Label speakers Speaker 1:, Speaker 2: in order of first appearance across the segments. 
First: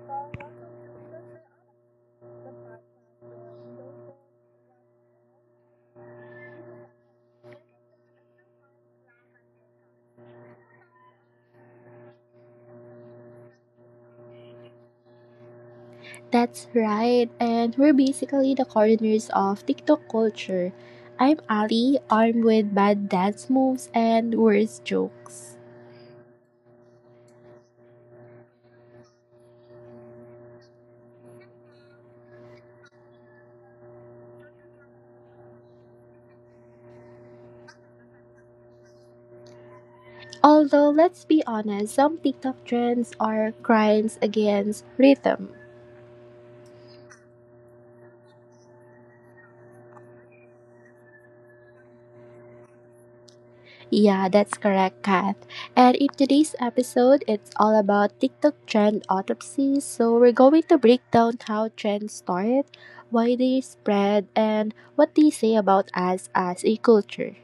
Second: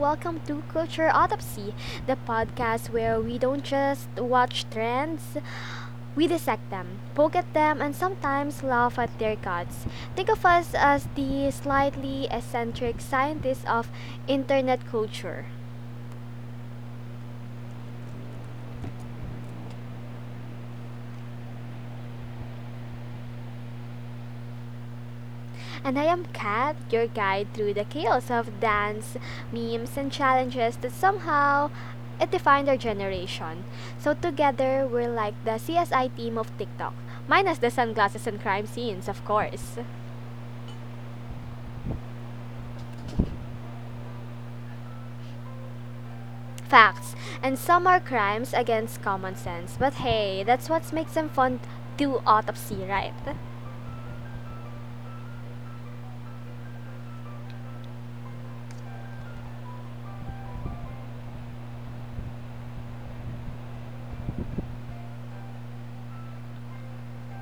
Speaker 1: Welcome to Culture Autopsy, the podcast where we don't just watch trends, we dissect them, poke at them, and sometimes laugh at their guts. Think of us as the slightly eccentric scientists of internet culture.
Speaker 2: That's right, and we're basically the coroners of TikTok culture. I'm Ali, armed with bad dance moves and worse jokes.
Speaker 1: And I am Kat, your guide through the chaos of dance, memes, and challenges that somehow it defined our generation. So together, we're like the CSI team of TikTok, minus the sunglasses and crime scenes, of course.
Speaker 2: Although, let's be honest, some TikTok trends are crimes against rhythm.
Speaker 1: Facts, and some are crimes against common sense, but hey, that's what makes them fun to autopsy, right?
Speaker 2: Yeah, that's correct, Kath. And in today's episode, it's all about TikTok trend autopsies. So, we're going to break down how trends start, why they spread, and what they say about us as a culture.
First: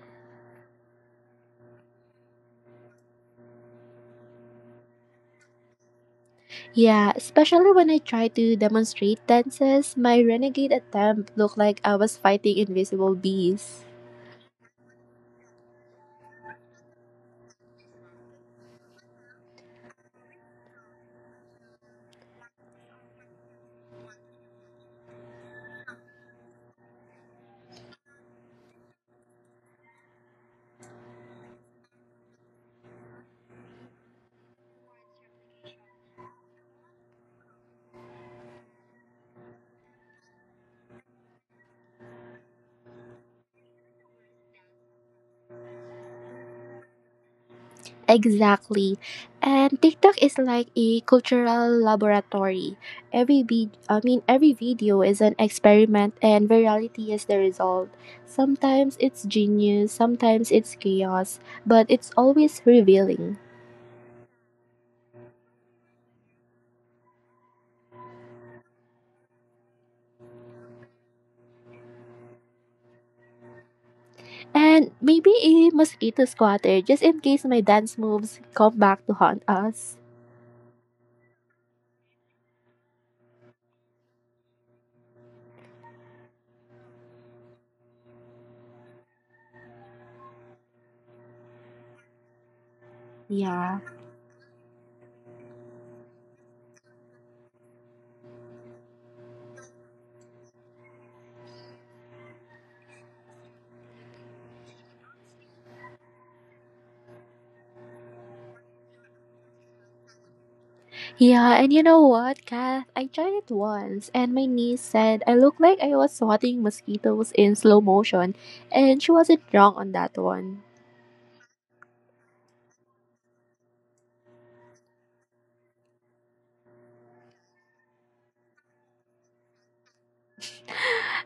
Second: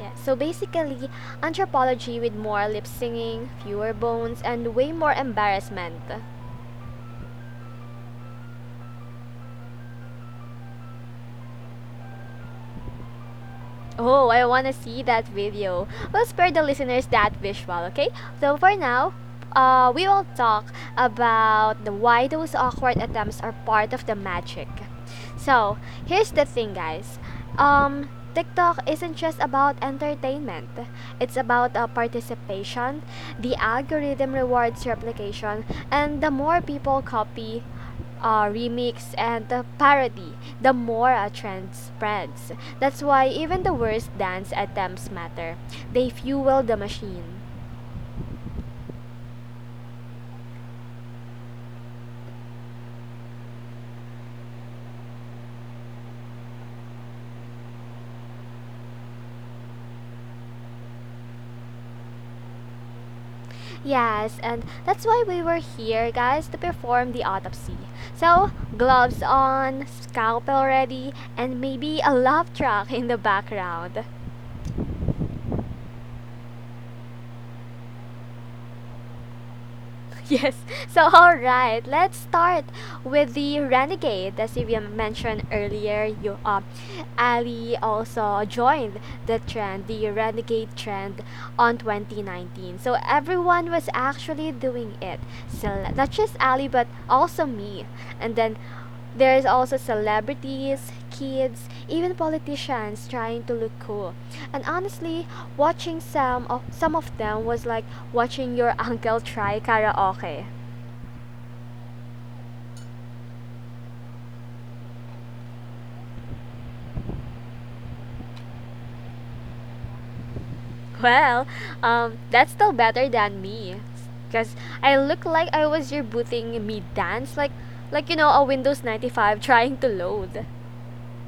Speaker 1: Yeah, so basically, anthropology with more lip singing, fewer bones, and way more embarrassment.
Speaker 2: Yeah, especially when I try to demonstrate dances, my renegade attempt looked like I was fighting invisible bees.
Speaker 1: Oh, I want to see that video. We'll spare the listeners that visual, okay? So for now, we will talk about the why those awkward attempts are part of the magic. So here's the thing, guys. Um, TikTok isn't just about entertainment. It's about participation. The algorithm rewards replication, and the more people copy, remix and parody, the more a trend spreads. That's why even the worst dance attempts matter. They fuel the machine.
Speaker 2: Exactly. And TikTok is like a cultural laboratory. Every video is an experiment and virality is the result. Sometimes it's genius, sometimes it's chaos, but it's always revealing.
Speaker 1: Yes, and that's why we were here, guys, to perform the autopsy. So, gloves on, scalpel ready, and maybe a love track in the background.
Speaker 2: And maybe a mosquito squatter just in case my dance moves come back to haunt us.
Speaker 1: yes. So, all right, let's start with the renegade. As we mentioned earlier, you Ali also joined the trend, the renegade trend, on 2019. So everyone
Speaker 2: Yeah.
Speaker 1: was actually doing it. So not just Ali, but also me. And then there's also celebrities, kids, even politicians trying to look cool. And honestly, watching some of them was like watching your uncle try karaoke.
Speaker 2: Yeah, and you know what, Kath? I tried it once, and my niece said I looked like I was swatting mosquitoes in slow motion, and she wasn't wrong on that one.
Speaker 1: Well, that's still better than me, cause I look like I was rebooting me dance, like you know a Windows 95 trying to load.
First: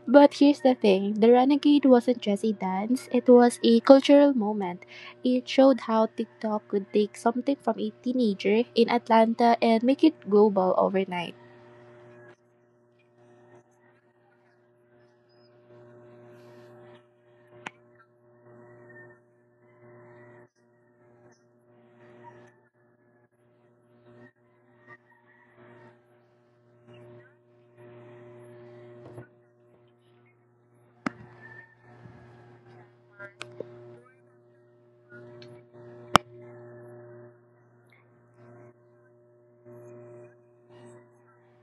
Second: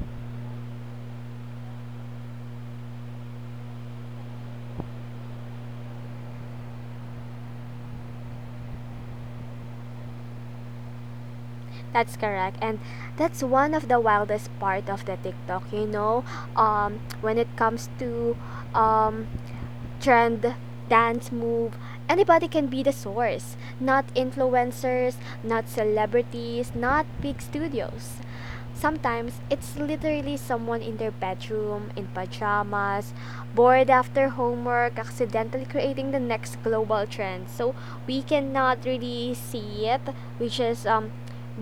Speaker 2: But here's the thing, the Renegade wasn't just a dance, it was a cultural moment. It showed how TikTok could take something from a teenager in Atlanta and make it global overnight.
Speaker 1: That's correct. And that's one of the wildest part of the TikTok, you know, when it comes to um, trend, dance move, anybody can be the source. Not influencers, not celebrities, not big studios. Sometimes it's literally someone in their bedroom, in pajamas, bored after homework, accidentally creating the next global trend. So we cannot really see it. We just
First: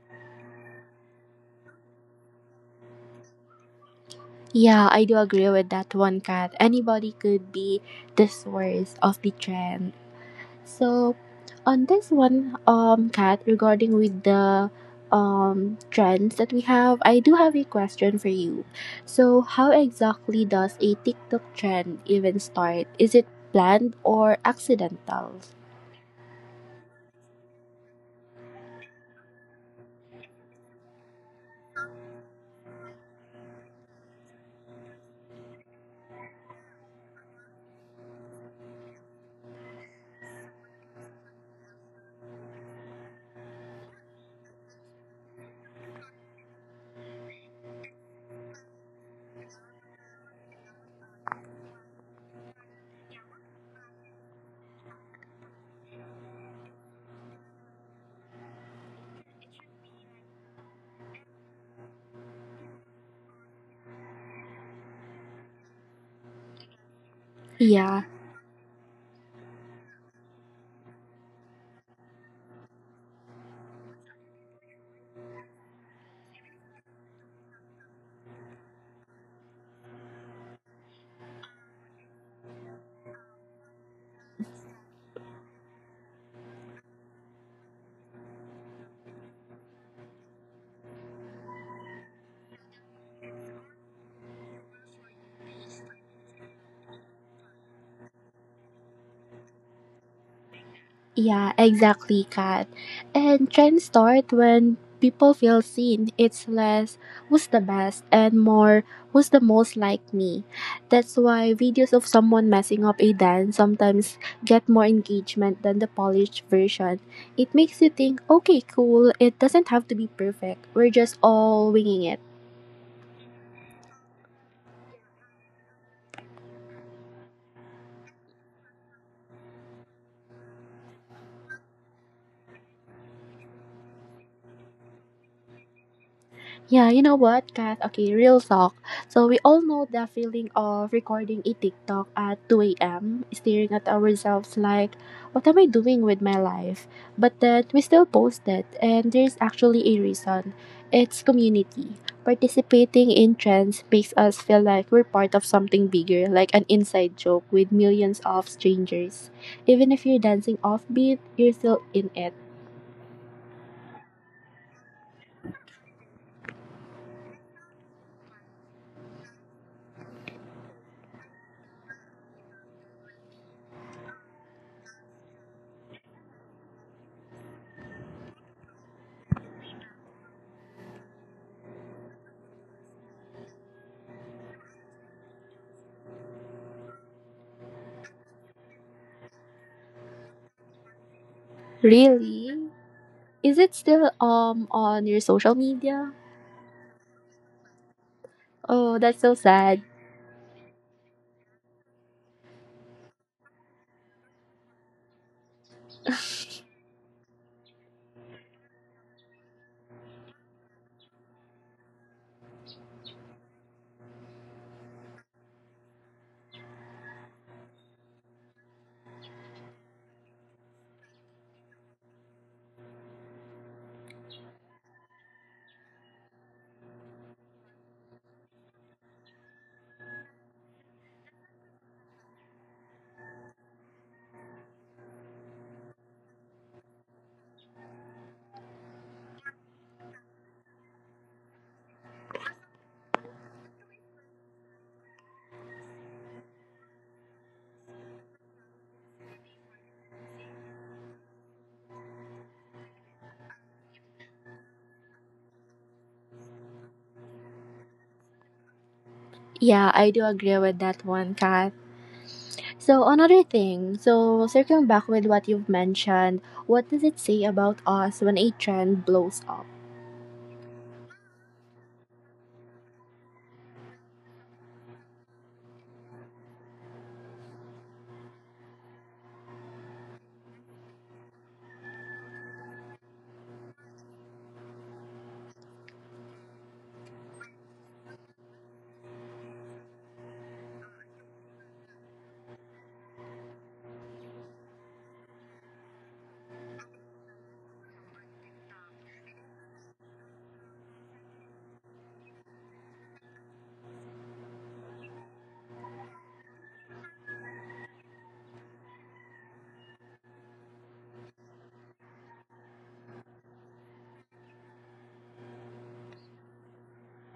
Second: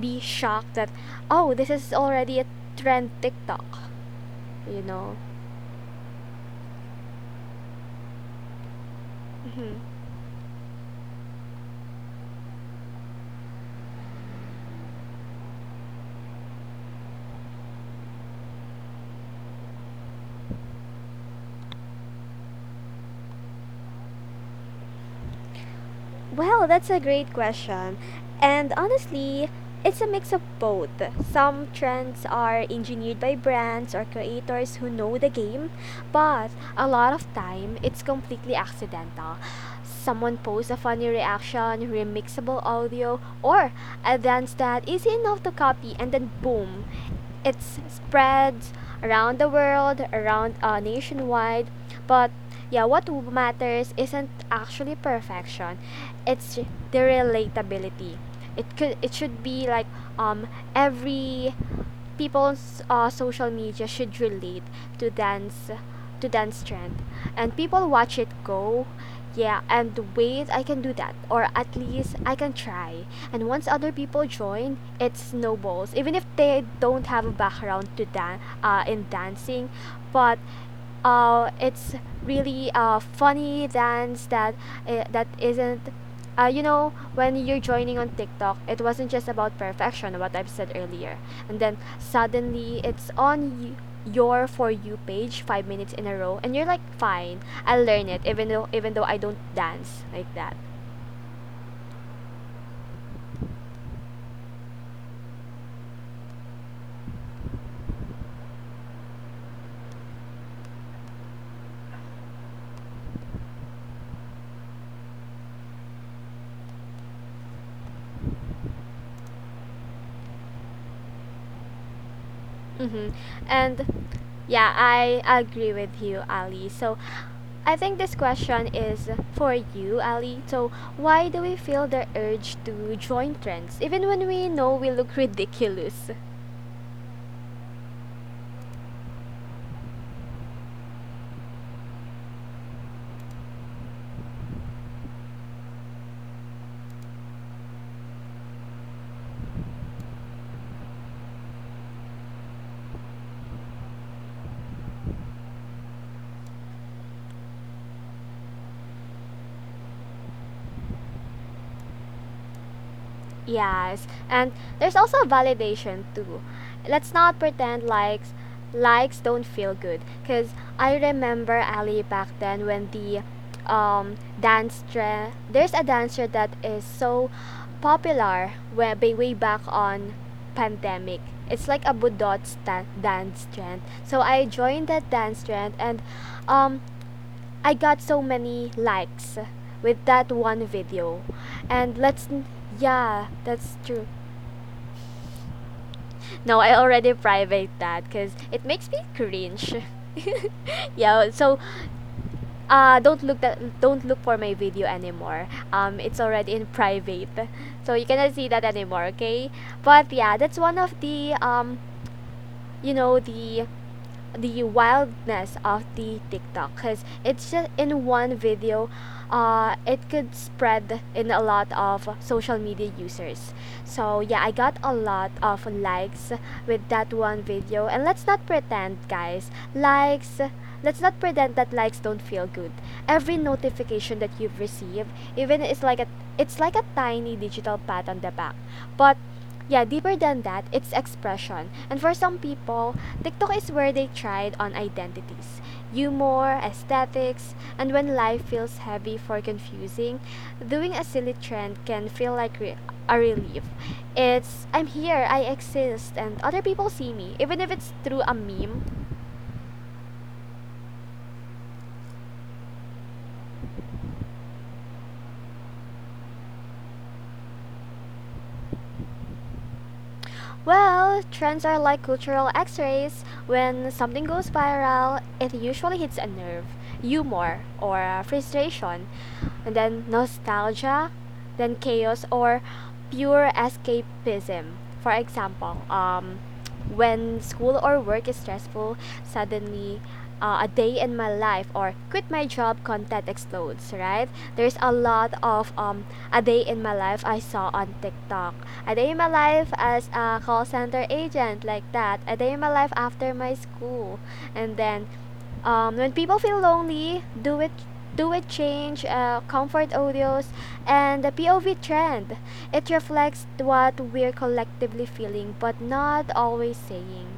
Speaker 1: be shocked that, oh, this is already a trend TikTok, you
Speaker 2: Yeah, I
Speaker 1: know?
Speaker 2: do agree with that one, Kat. Anybody could be the source of the
Speaker 1: Mhm.
Speaker 2: trend. So on this one, Kat, regarding with the trends that we have, I do have a question for you. So how exactly does a TikTok trend even start? Is it planned or accidental?
Speaker 1: Well, that's a great question. And honestly, it's a mix of both. Some trends are engineered by brands or creators who know the game, but a lot of time it's completely accidental. Someone posts a funny reaction, remixable audio, or a dance that is enough to copy, and then boom, it spreads around the world, around nationwide. But yeah, what matters isn't actually perfection. It's the relatability. It could it should be like um every people's social media should relate to dance to dance trend and people
Speaker 2: Yeah,
Speaker 1: watch it go yeah and wait, I can do that, or at least I can try. And once other people join it snowballs, even if they don't have a background to in dancing. But it's really funny dance that that isn't you know, when you're joining on TikTok it wasn't just about perfection, what I've said earlier. And then suddenly it's on your for you page 5 minutes in a row and you're like, fine, I'll learn it, even though I don't dance like that.
Speaker 2: yeah, exactly, Kat. And trends start when people feel seen. It's less who's the best and more who's the most like me. That's why videos of someone messing up a dance sometimes get more engagement than the polished version. It makes you think, okay, cool, it doesn't have to be perfect. We're just all winging it.
Speaker 1: Mm-hmm. And yeah, I agree with you, Ali. So I think this question is for you, Ali. So why do we feel the urge to join trends even when we know we look ridiculous?
Speaker 2: Yeah, you know what, Kat? Okay, real talk. So we all know the feeling of recording a TikTok at 2 a.m., staring at ourselves like, what am I doing with my life? But then we still post it, and there's actually a reason. It's community. Participating in trends makes us feel like we're part of something bigger, like an inside joke with millions of strangers. Even if you're dancing offbeat, you're still in it.
Speaker 1: Yes, and there's also validation too. Let's not pretend likes don't feel good. Cause I remember Ali back then when the dance trend, there's a dancer that is so popular way, way back on pandemic. It's like a budot dance trend. So I joined that dance trend and um I got so many likes with that one video. And let's,
Speaker 2: Really?
Speaker 1: yeah,
Speaker 2: Is it
Speaker 1: that's true.
Speaker 2: still on your social media?
Speaker 1: No, I already private that cuz it makes me
Speaker 2: Oh, that's so
Speaker 1: cringe.
Speaker 2: sad.
Speaker 1: yeah, so uh, don't look for my video anymore. Um, it's already in private. So you cannot see that anymore, okay? But yeah, that's one of the um you know, the wildness of the TikTok, because it's just in one video, it could spread in a lot of social media users. So yeah, I got a lot of likes with that one video, and let's not pretend, guys, likes. Let's not pretend that likes don't feel good. Every notification that you've received, even it's like a tiny digital pat on the back, but yeah, deeper than that, it's expression. And for some people, TikTok is where they tried on identities, humor, aesthetics, and when life feels heavy for confusing, doing a silly trend can feel like a relief. It's I'm here, I exist, and other people see me, even if it's through a meme.
Speaker 2: Yeah, I do agree with that one, Kat. So another thing, so circling back with what you've mentioned, what does it say about us when a trend blows up?
Speaker 1: Well, trends are like cultural x rays. When something goes viral, it usually hits a nerve, humor, or frustration, and then nostalgia, then chaos, or pure escapism. For example, when school or work is stressful, suddenly a day in my life or quit my job content explodes, right? There's a lot of a day in my life I saw on TikTok. A day in my life as a call center agent, like that. A day in my life after my school. And then when people feel lonely, do it change comfort audios and the POV trend. It reflects what we're collectively feeling but not always saying.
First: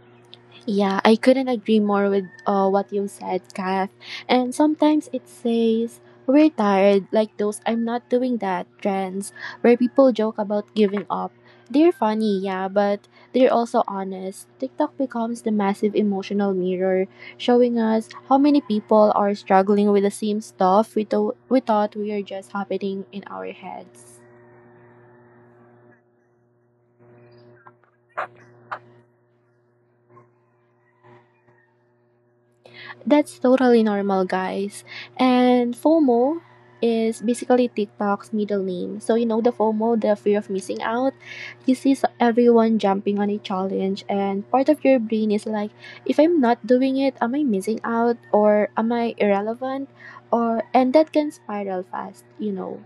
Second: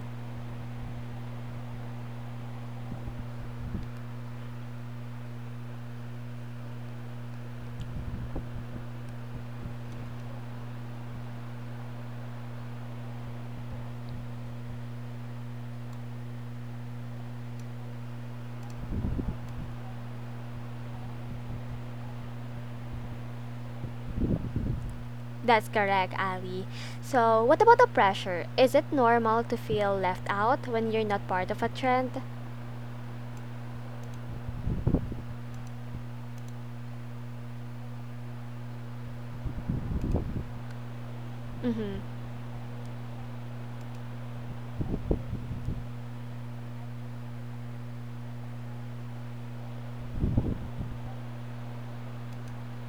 Speaker 2: Yeah, I couldn't agree more with what you said, Kath. And sometimes it says, we're tired, like those I'm not doing that trends, where people joke about giving up. They're funny, yeah, but they're also honest. TikTok becomes the massive emotional mirror, showing us how many people are struggling with the same stuff we thought we were just happening in our heads.
Speaker 1: That's correct, Ali. So, what about the pressure? Is it normal to feel left out when you're not part of a trend?
Speaker 2: That's totally normal, guys. And FOMO is basically TikTok's middle name. So, you know, the FOMO, the fear of missing out. You see
Speaker 1: Mhm.
Speaker 2: s- everyone jumping on a challenge, and part of your brain is like, if I'm not doing it, am I missing out? Or am I irrelevant? Or, and that can spiral fast, you know.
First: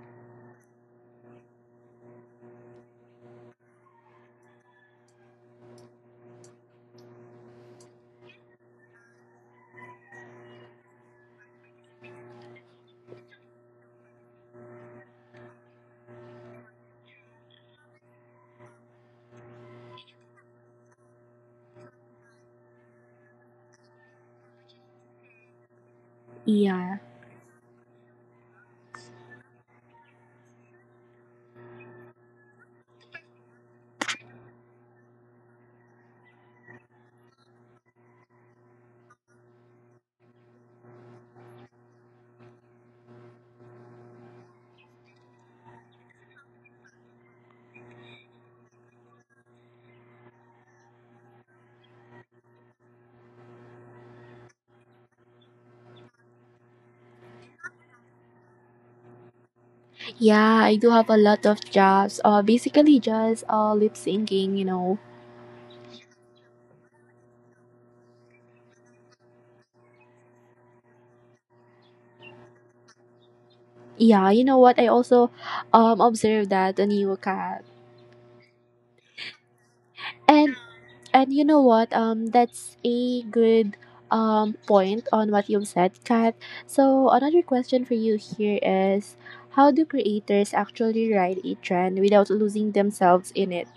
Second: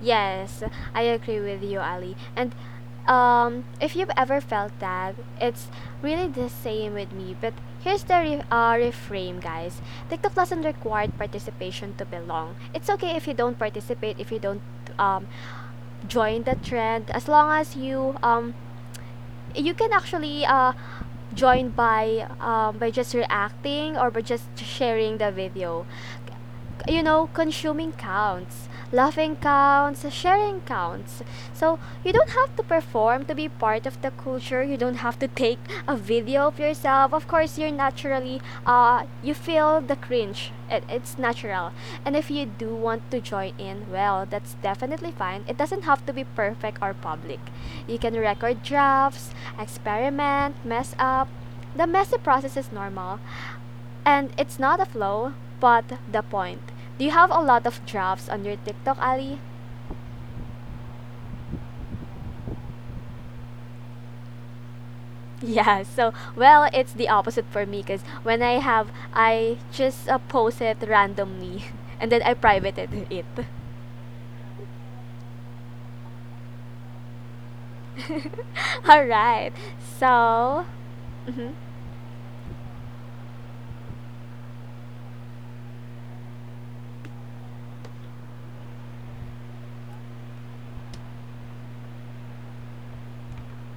Speaker 1: Yes, I agree with you, Ali. And if you've ever felt that, it's really the same with me. But here's the reframe, guys. TikTok doesn't require participation to belong. It's okay if you don't participate, if you don't um, join the trend, as long as you you can actually join by just reacting or by just sharing the video,
Speaker 2: Yeah.
Speaker 1: you know, consuming counts, laughing counts, sharing counts. So you don't have to perform to be part of the culture. You don't have to take a video of yourself. Of course, you're naturally, you feel the cringe. It's natural. And if you do want to join in, well, that's definitely fine. It doesn't have to be perfect or public. You can record drafts, experiment, mess up. The messy process is normal. And it's not a flow, but the point. Do you have a lot of drafts on your TikTok, Ali?
Speaker 2: Yeah, I do have a lot of jobs. Basically just lip syncing, you know.
Speaker 1: Yeah, so well, it's the opposite for me because when I have, I just post it randomly and then I privated it.
Speaker 2: Yeah, you know what? I also observed that on you, Kat.
Speaker 1: All right,
Speaker 2: And
Speaker 1: so.
Speaker 2: and you
Speaker 1: Mhm.
Speaker 2: know what? That's a good point on what you've said, Kat. So another question for you here is, how do creators actually ride a trend without losing themselves in it?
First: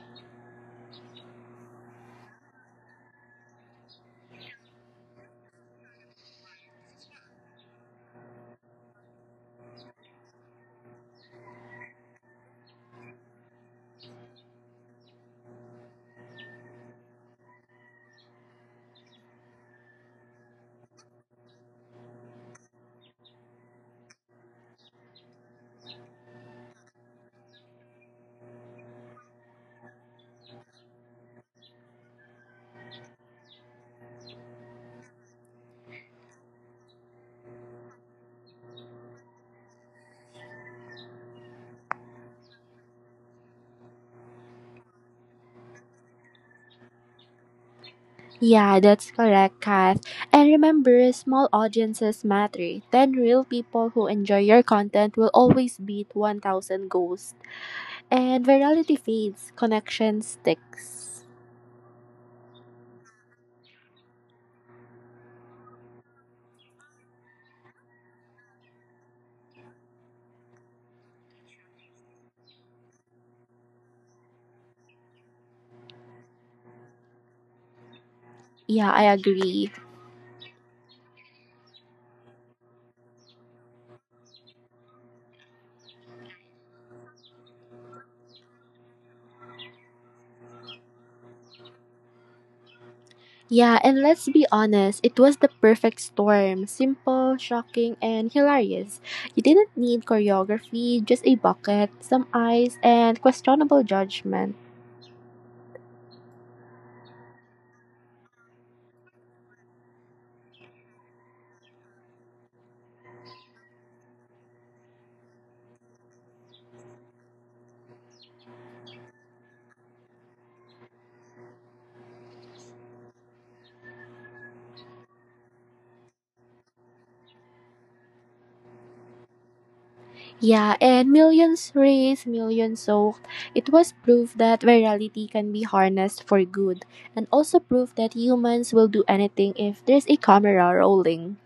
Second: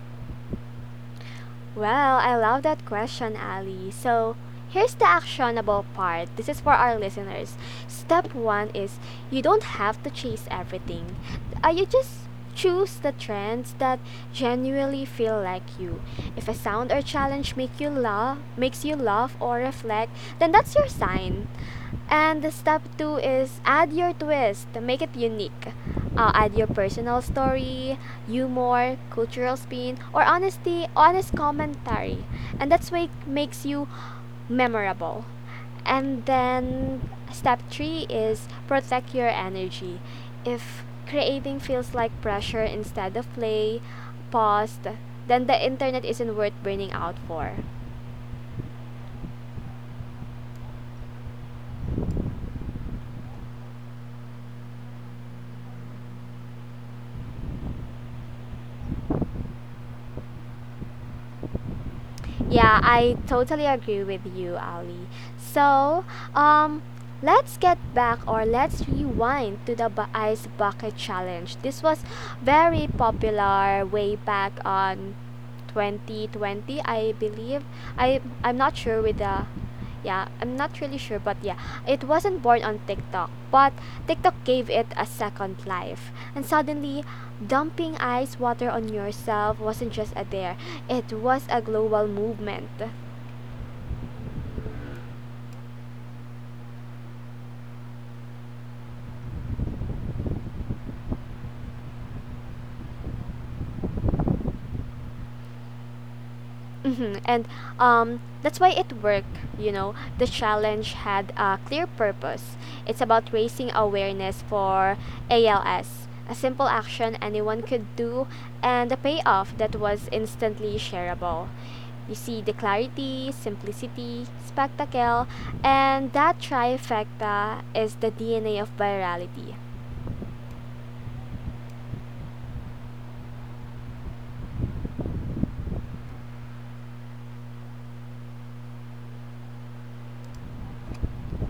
Speaker 1: Well, I love that question, Ali. So, here's the actionable part. This is for our listeners. Step one is, you don't have to chase everything. You just choose the trends that genuinely feel like you. If a sound or challenge make you laugh, makes you laugh or reflect, then that's your sign. And the step two is add your twist to make it unique. Add your personal story, humor, cultural spin, or honest commentary, and that's what makes you memorable. And then step three is protect your energy. If creating feels like pressure instead of play, pause, then the internet isn't worth burning out for.
Speaker 2: Yeah, that's correct, Kath. And remember, small audiences matter. 10 real people who enjoy your content will always beat 1,000 ghosts. And virality fades, connection sticks.
Speaker 1: Yeah, I totally agree with you, Ali. So, um, let's get back or let's rewind to the ice bucket challenge. This was very popular way back on 2020, I believe. I'm not
Speaker 2: Yeah,
Speaker 1: sure
Speaker 2: I
Speaker 1: with the,
Speaker 2: agree.
Speaker 1: yeah, I'm not really sure, but yeah, it wasn't born on TikTok, but TikTok gave it a second life and suddenly dumping ice water on yourself wasn't just a dare, it was a global movement.
Speaker 2: Yeah, and let's be honest, it was the perfect storm. Simple, shocking, and hilarious. You didn't need choreography, just a bucket, some eyes, and questionable judgment.
Speaker 1: Hmm. And that's why it worked, you know. The challenge had a clear purpose. It's about raising awareness for ALS, a simple action anyone could do, and a payoff that was instantly shareable. You see the clarity, simplicity, spectacle, and that trifecta is the DNA of virality.
Speaker 2: Yeah, and millions raised, millions soaked. It was proof that virality can be harnessed for good, and also proof that humans will do anything if there's a camera rolling.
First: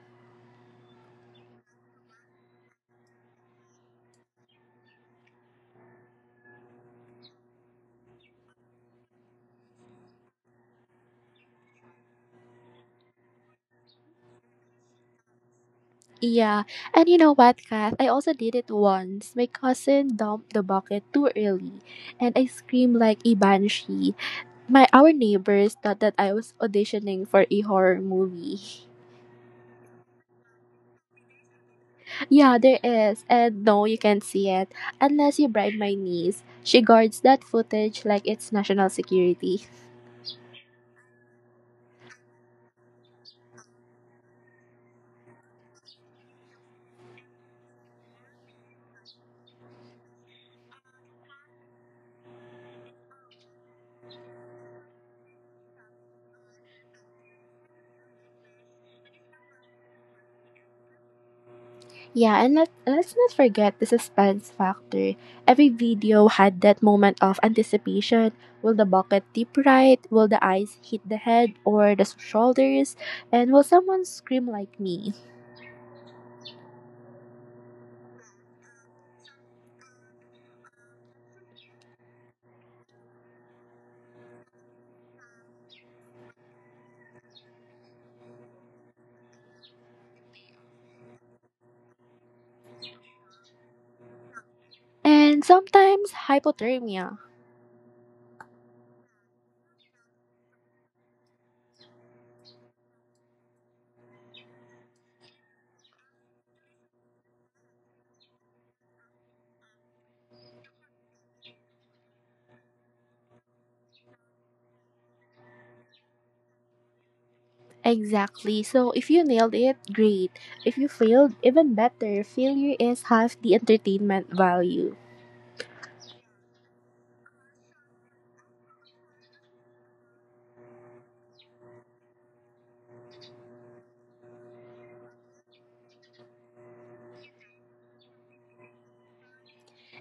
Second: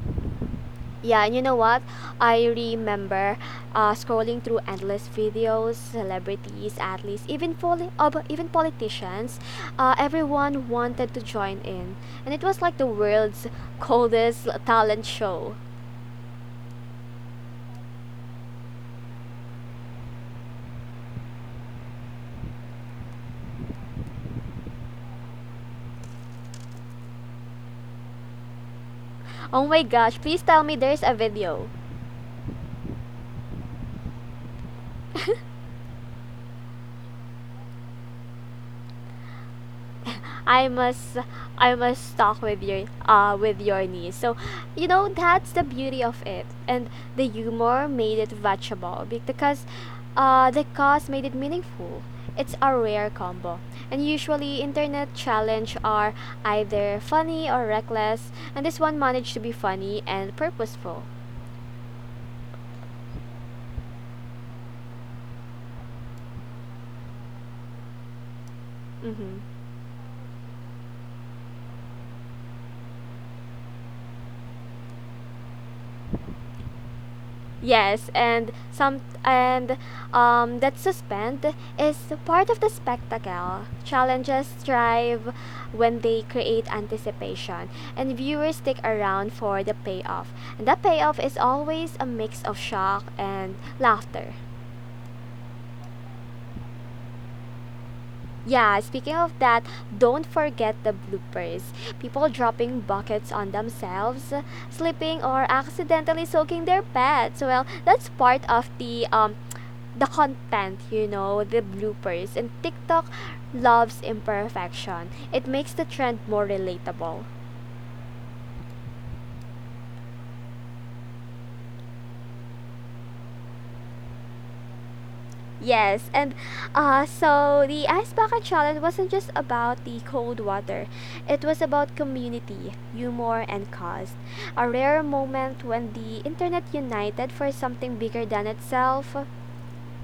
Speaker 1: Yeah, and you know what? I remember scrolling through endless videos, celebrities, athletes, even but even politicians. Everyone wanted to join in, and it was like the world's coldest talent show.
Speaker 2: Yeah. And you know what, Kath? I also did it once. My cousin dumped the bucket too early and I screamed like a banshee. My our neighbors thought that I was auditioning for a horror movie.
Speaker 1: Oh my gosh! Please tell me there's a video.
Speaker 2: Yeah, there is. And no, you can't see it. Unless you bribe my niece. She guards that footage like it's national security.
Speaker 1: I must I must talk with your niece. So, you know, that's the beauty of it. And the humor made it watchable because uh, the cause made it meaningful. It's a rare combo. And usually internet challenge are either funny or reckless, and this one managed to be funny and purposeful.
Speaker 2: Yeah, and let's not forget the suspense factor. Every video had that moment of anticipation. Will the bucket
Speaker 1: Mhm.
Speaker 2: tip right? Will the ice hit the head or the shoulders? And will someone scream like me?
Speaker 1: Yes, and some and that suspense is part of the spectacle. Challenges thrive when they create anticipation, and viewers stick around for the payoff. And that payoff is always a mix of shock and laughter.
Speaker 2: And sometimes hypothermia.
Speaker 1: Yeah, speaking of that, don't forget the bloopers. People dropping buckets on themselves, slipping or accidentally soaking their pets. Well, that's part of the content, the bloopers. And TikTok loves imperfection. It makes the trend more relatable.
Speaker 2: Exactly. So if you nailed it, great. If you failed, even better. Failure is half the entertainment value.
Speaker 1: Yes, and so the ice bucket challenge wasn't just about the cold water. It was about community, humor, and cause. A rare moment when the internet united for something bigger than itself.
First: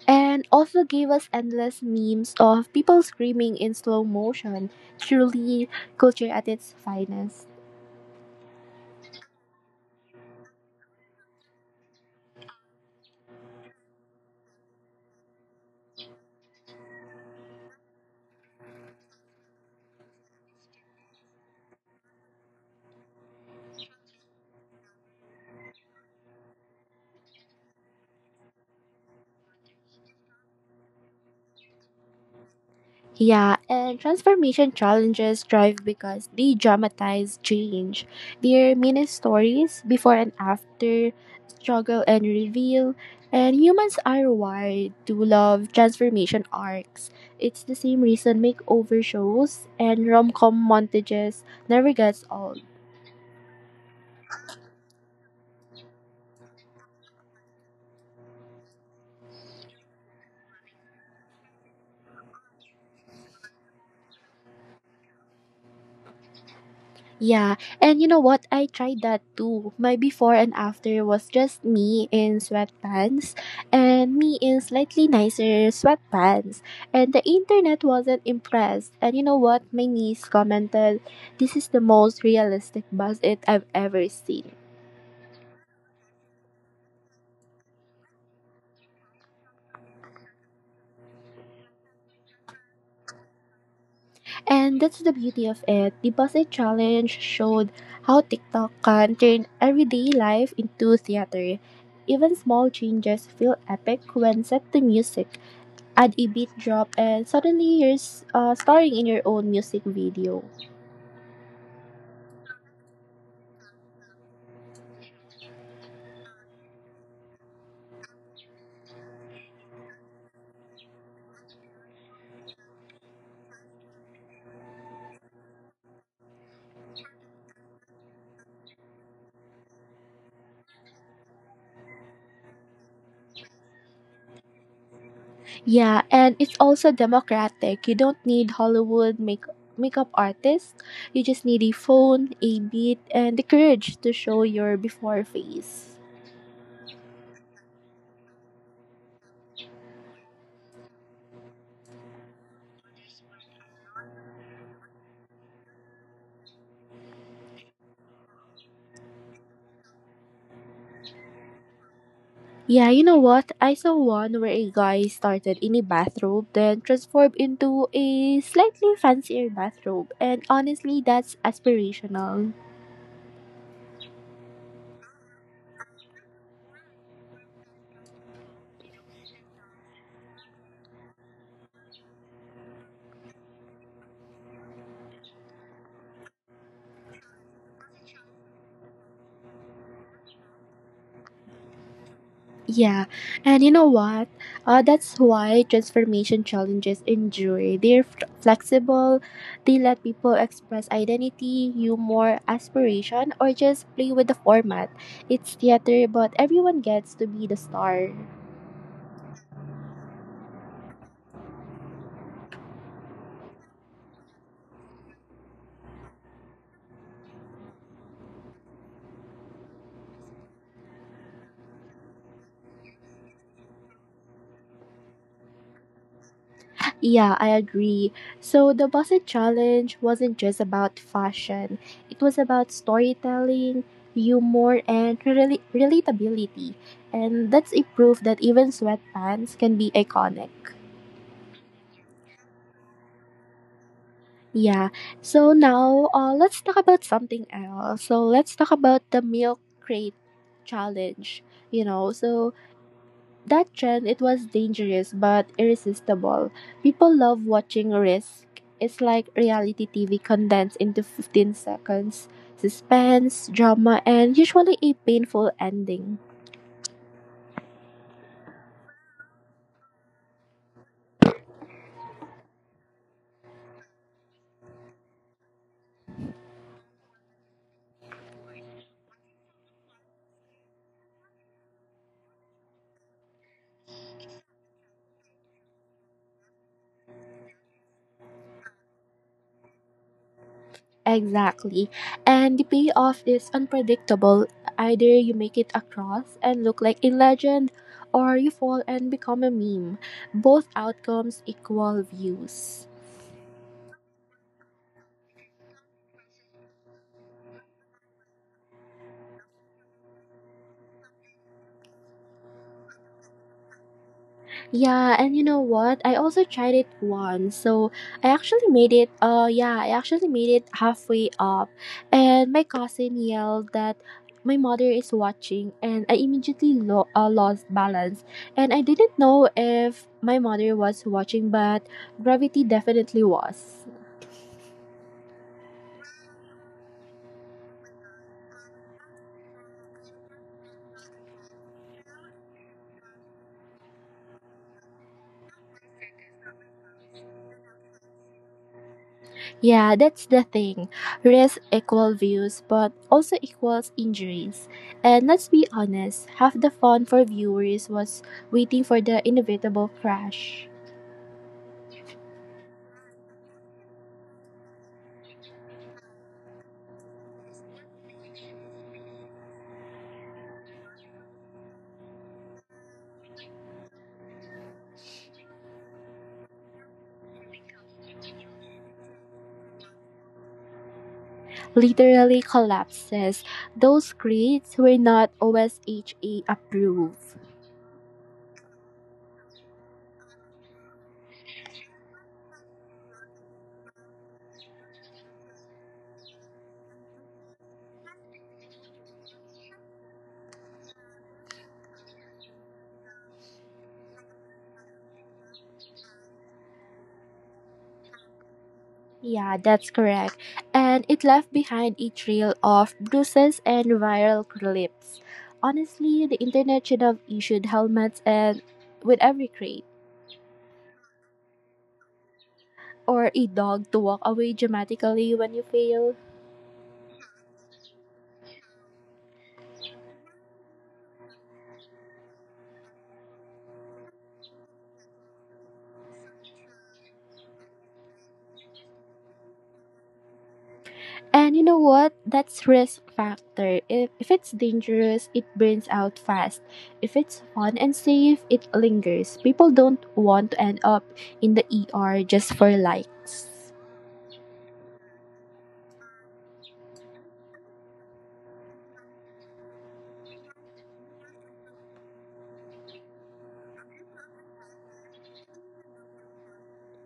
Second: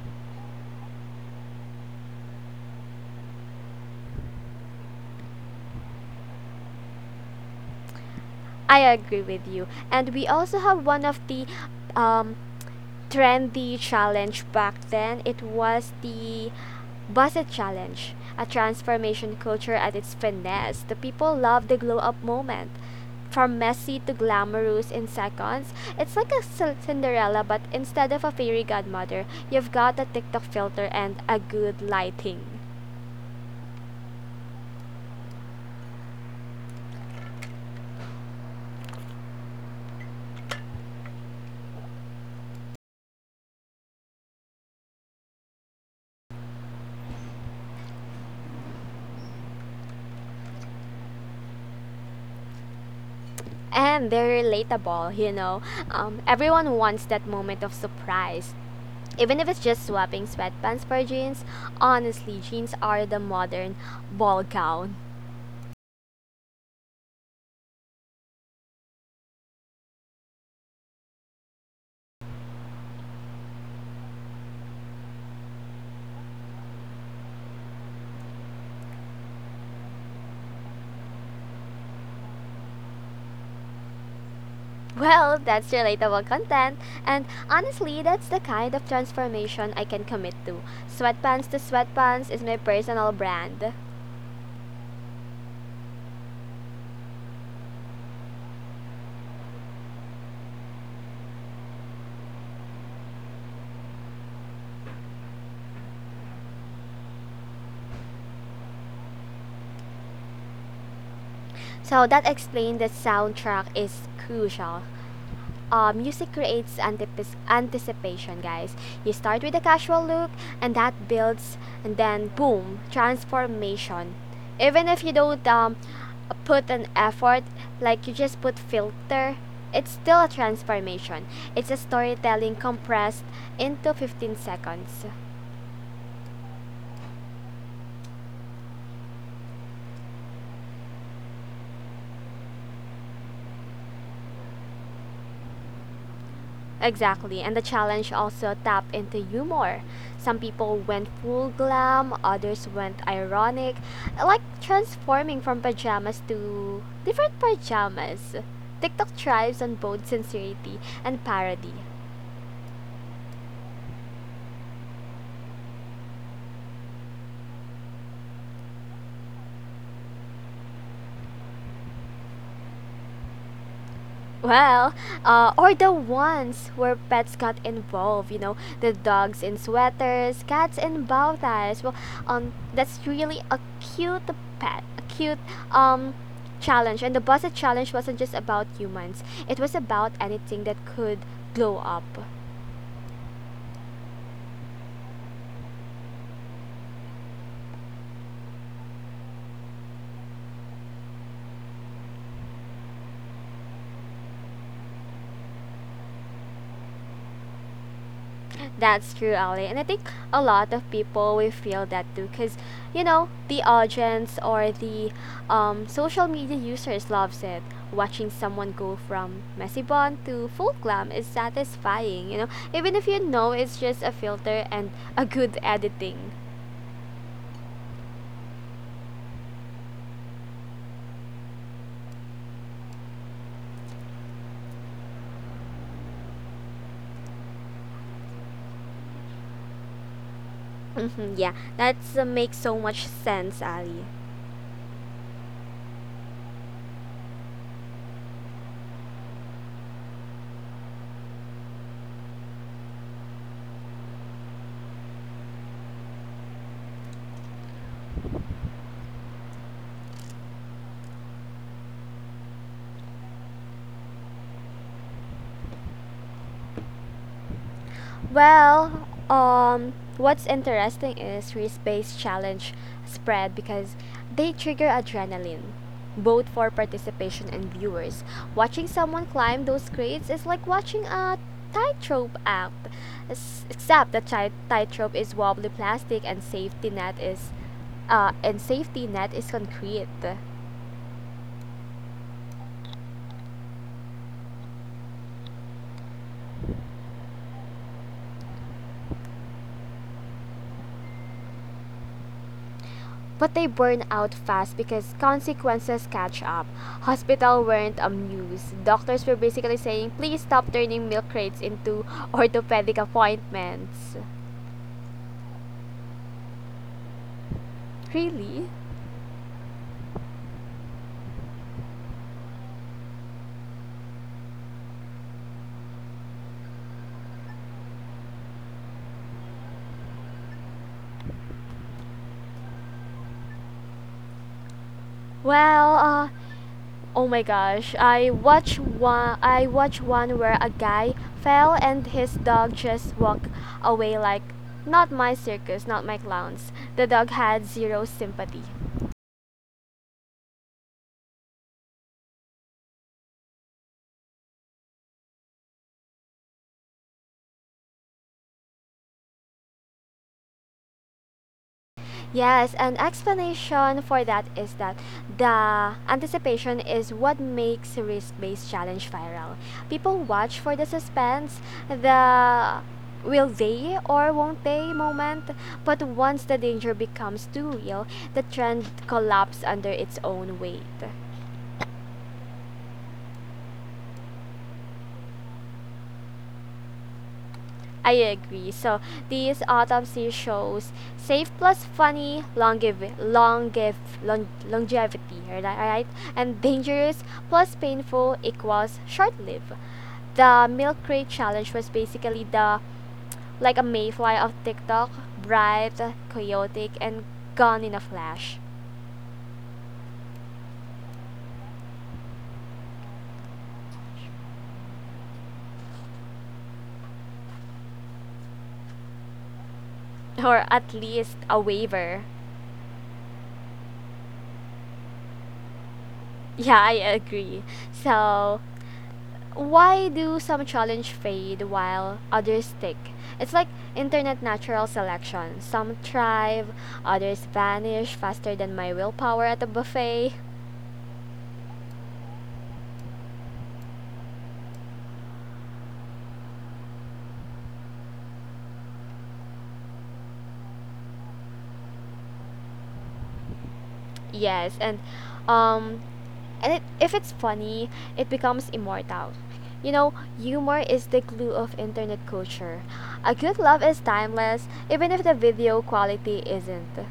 Speaker 2: And also gave us endless memes of people screaming in slow motion. Truly, culture at its finest.
Speaker 1: I agree with you. And we also have one of the um, trendy challenge back then. It was the Busset Challenge, a transformation culture at its finesse. The people love the glow up moment. From messy to glamorous in seconds, it's like a Cinderella, but instead of a fairy godmother, you've got a TikTok filter and a good lighting.
Speaker 2: Yeah, and transformation challenges thrive because they dramatize change. Their mini stories, before and after, struggle and reveal, and humans are wired to love transformation arcs. It's the same reason makeover shows and rom com montages never gets old.
Speaker 1: And they're relatable, you know. Everyone wants that moment of surprise. Even if it's just swapping sweatpants for jeans, honestly, jeans are the modern ball gown.
Speaker 2: Yeah, and you know what? I tried that too. My before and after was just me in sweatpants and me in slightly nicer sweatpants. And the internet wasn't impressed. And you know what? My niece commented, this is the most realistic buzz it I've ever seen.
Speaker 1: Well, that's relatable content, and honestly, that's the kind of transformation I can commit to. Sweatpants to Sweatpants is my personal brand.
Speaker 2: And that's the beauty of it. The buzz challenge showed how TikTok can turn everyday life into theater. Even small changes feel epic when set to music. Add a beat drop and suddenly you're starring in your own music video.
Speaker 1: So that explained that soundtrack is crucial. Music creates anticipation, guys. You start with a casual look, and that builds, and then boom, transformation. Even if you don't put an effort, like you just put filter, it's still a transformation. It's a storytelling compressed into 15 seconds.
Speaker 2: Yeah, and it's also democratic. You don't need Hollywood makeup artists. You just need a phone, a beat, and the courage to show your before face.
Speaker 1: Exactly, and the challenge also tap into humor. Some people went full glam, others went ironic, like transforming from pajamas to different pajamas. TikTok thrives on both sincerity and parody.
Speaker 2: Yeah, you know what? I saw one where a guy started in a bathrobe, then transformed into a slightly fancier bathrobe, and honestly, that's aspirational.
Speaker 1: Well, or the ones where pets got involved, you know, the dogs in sweaters, cats in bow ties. Well, that's really a cute pet, a cute um, challenge. And the Busted Challenge wasn't just about humans, it was about anything that could glow up.
Speaker 2: Yeah, and you know what? That's why transformation challenges endure. They're flexible, they let people express identity, humor, aspiration, or just play with the format. It's theater, but everyone gets to be the star.
Speaker 1: That's true, Ali. And I think a lot of people will feel that too because, you know, the audience or the social media users loves it. Watching someone go from messy bond to full glam is satisfying, you know, even if you know it's just a filter and a good editing.
Speaker 2: Yeah, I agree. So the Boston Challenge wasn't just about fashion, it was about storytelling, humor, and relatability. And that's a proof that even sweatpants can be iconic.
Speaker 1: Hmm, yeah, that's makes so much sense, Ali.
Speaker 2: Yeah. So now let's talk about something else. So let's talk about the milk crate challenge. You know, so that trend, it was dangerous but irresistible. People love watching risk. It's like reality TV condensed into 15 seconds. Suspense, drama, and usually a painful ending.
Speaker 1: Well, what's interesting is risk-based challenge spread because they trigger adrenaline, both for participation and viewers. Watching someone climb those crates is like watching a tightrope act, except the tightrope is wobbly plastic and safety net is concrete.
Speaker 2: Exactly. And the payoff is unpredictable. Either you make it across and look like a legend, or you fall and become a meme. Both outcomes equal views.
Speaker 1: But they burn out fast because consequences catch up. Hospital weren't amused. Doctors were basically saying, please stop turning milk crates into orthopedic appointments.
Speaker 2: Yeah, and you know what? I also tried it once. So I
Speaker 1: Really?
Speaker 2: actually made it uh, yeah, I actually made it halfway up and my cousin yelled that my mother is watching and I immediately lost balance, and I didn't know if my mother was watching, but gravity definitely was.
Speaker 1: Well, oh my gosh, I watched one where a guy fell and his dog just walked away like, not my circus, not my clowns. The dog had zero sympathy.
Speaker 2: Yeah, that's the thing. Risk equal views, but also equals injuries. And let's be honest, half the fun for viewers was waiting for the inevitable crash.
Speaker 1: Yes, an explanation for that is that the anticipation is what makes risk-based challenge viral. People watch for the suspense, the will they or won't they moment, but once the danger becomes too real, the trend collapses under its own weight.
Speaker 2: Literally collapses. Those grades were not OSHA approved.
Speaker 1: I agree. So these autopsy shows safe plus funny longevity, right? Right? And dangerous plus painful equals short-lived. The milk crate challenge was basically the like a mayfly of TikTok, bright, chaotic, and gone in a flash,
Speaker 2: Yeah, that's correct. And it left behind a trail of bruises and viral clips. Honestly, the internet should have issued helmets and with every grade
Speaker 1: or at least a waiver.
Speaker 2: or a dog to walk away dramatically when you fail.
Speaker 1: Yeah, I agree. So why do some challenge fade while others stick? It's like internet natural selection. Some thrive, others vanish faster than my willpower at a buffet.
Speaker 2: And you know what? That's risk factor. If it's dangerous, it burns out fast. If it's fun and safe, it lingers. People don't want to end up in the ER just for likes.
Speaker 1: Yes, um and if it's funny, it becomes immortal. You know, humor is the glue of internet culture. A good laugh is timeless even if the video quality isn't.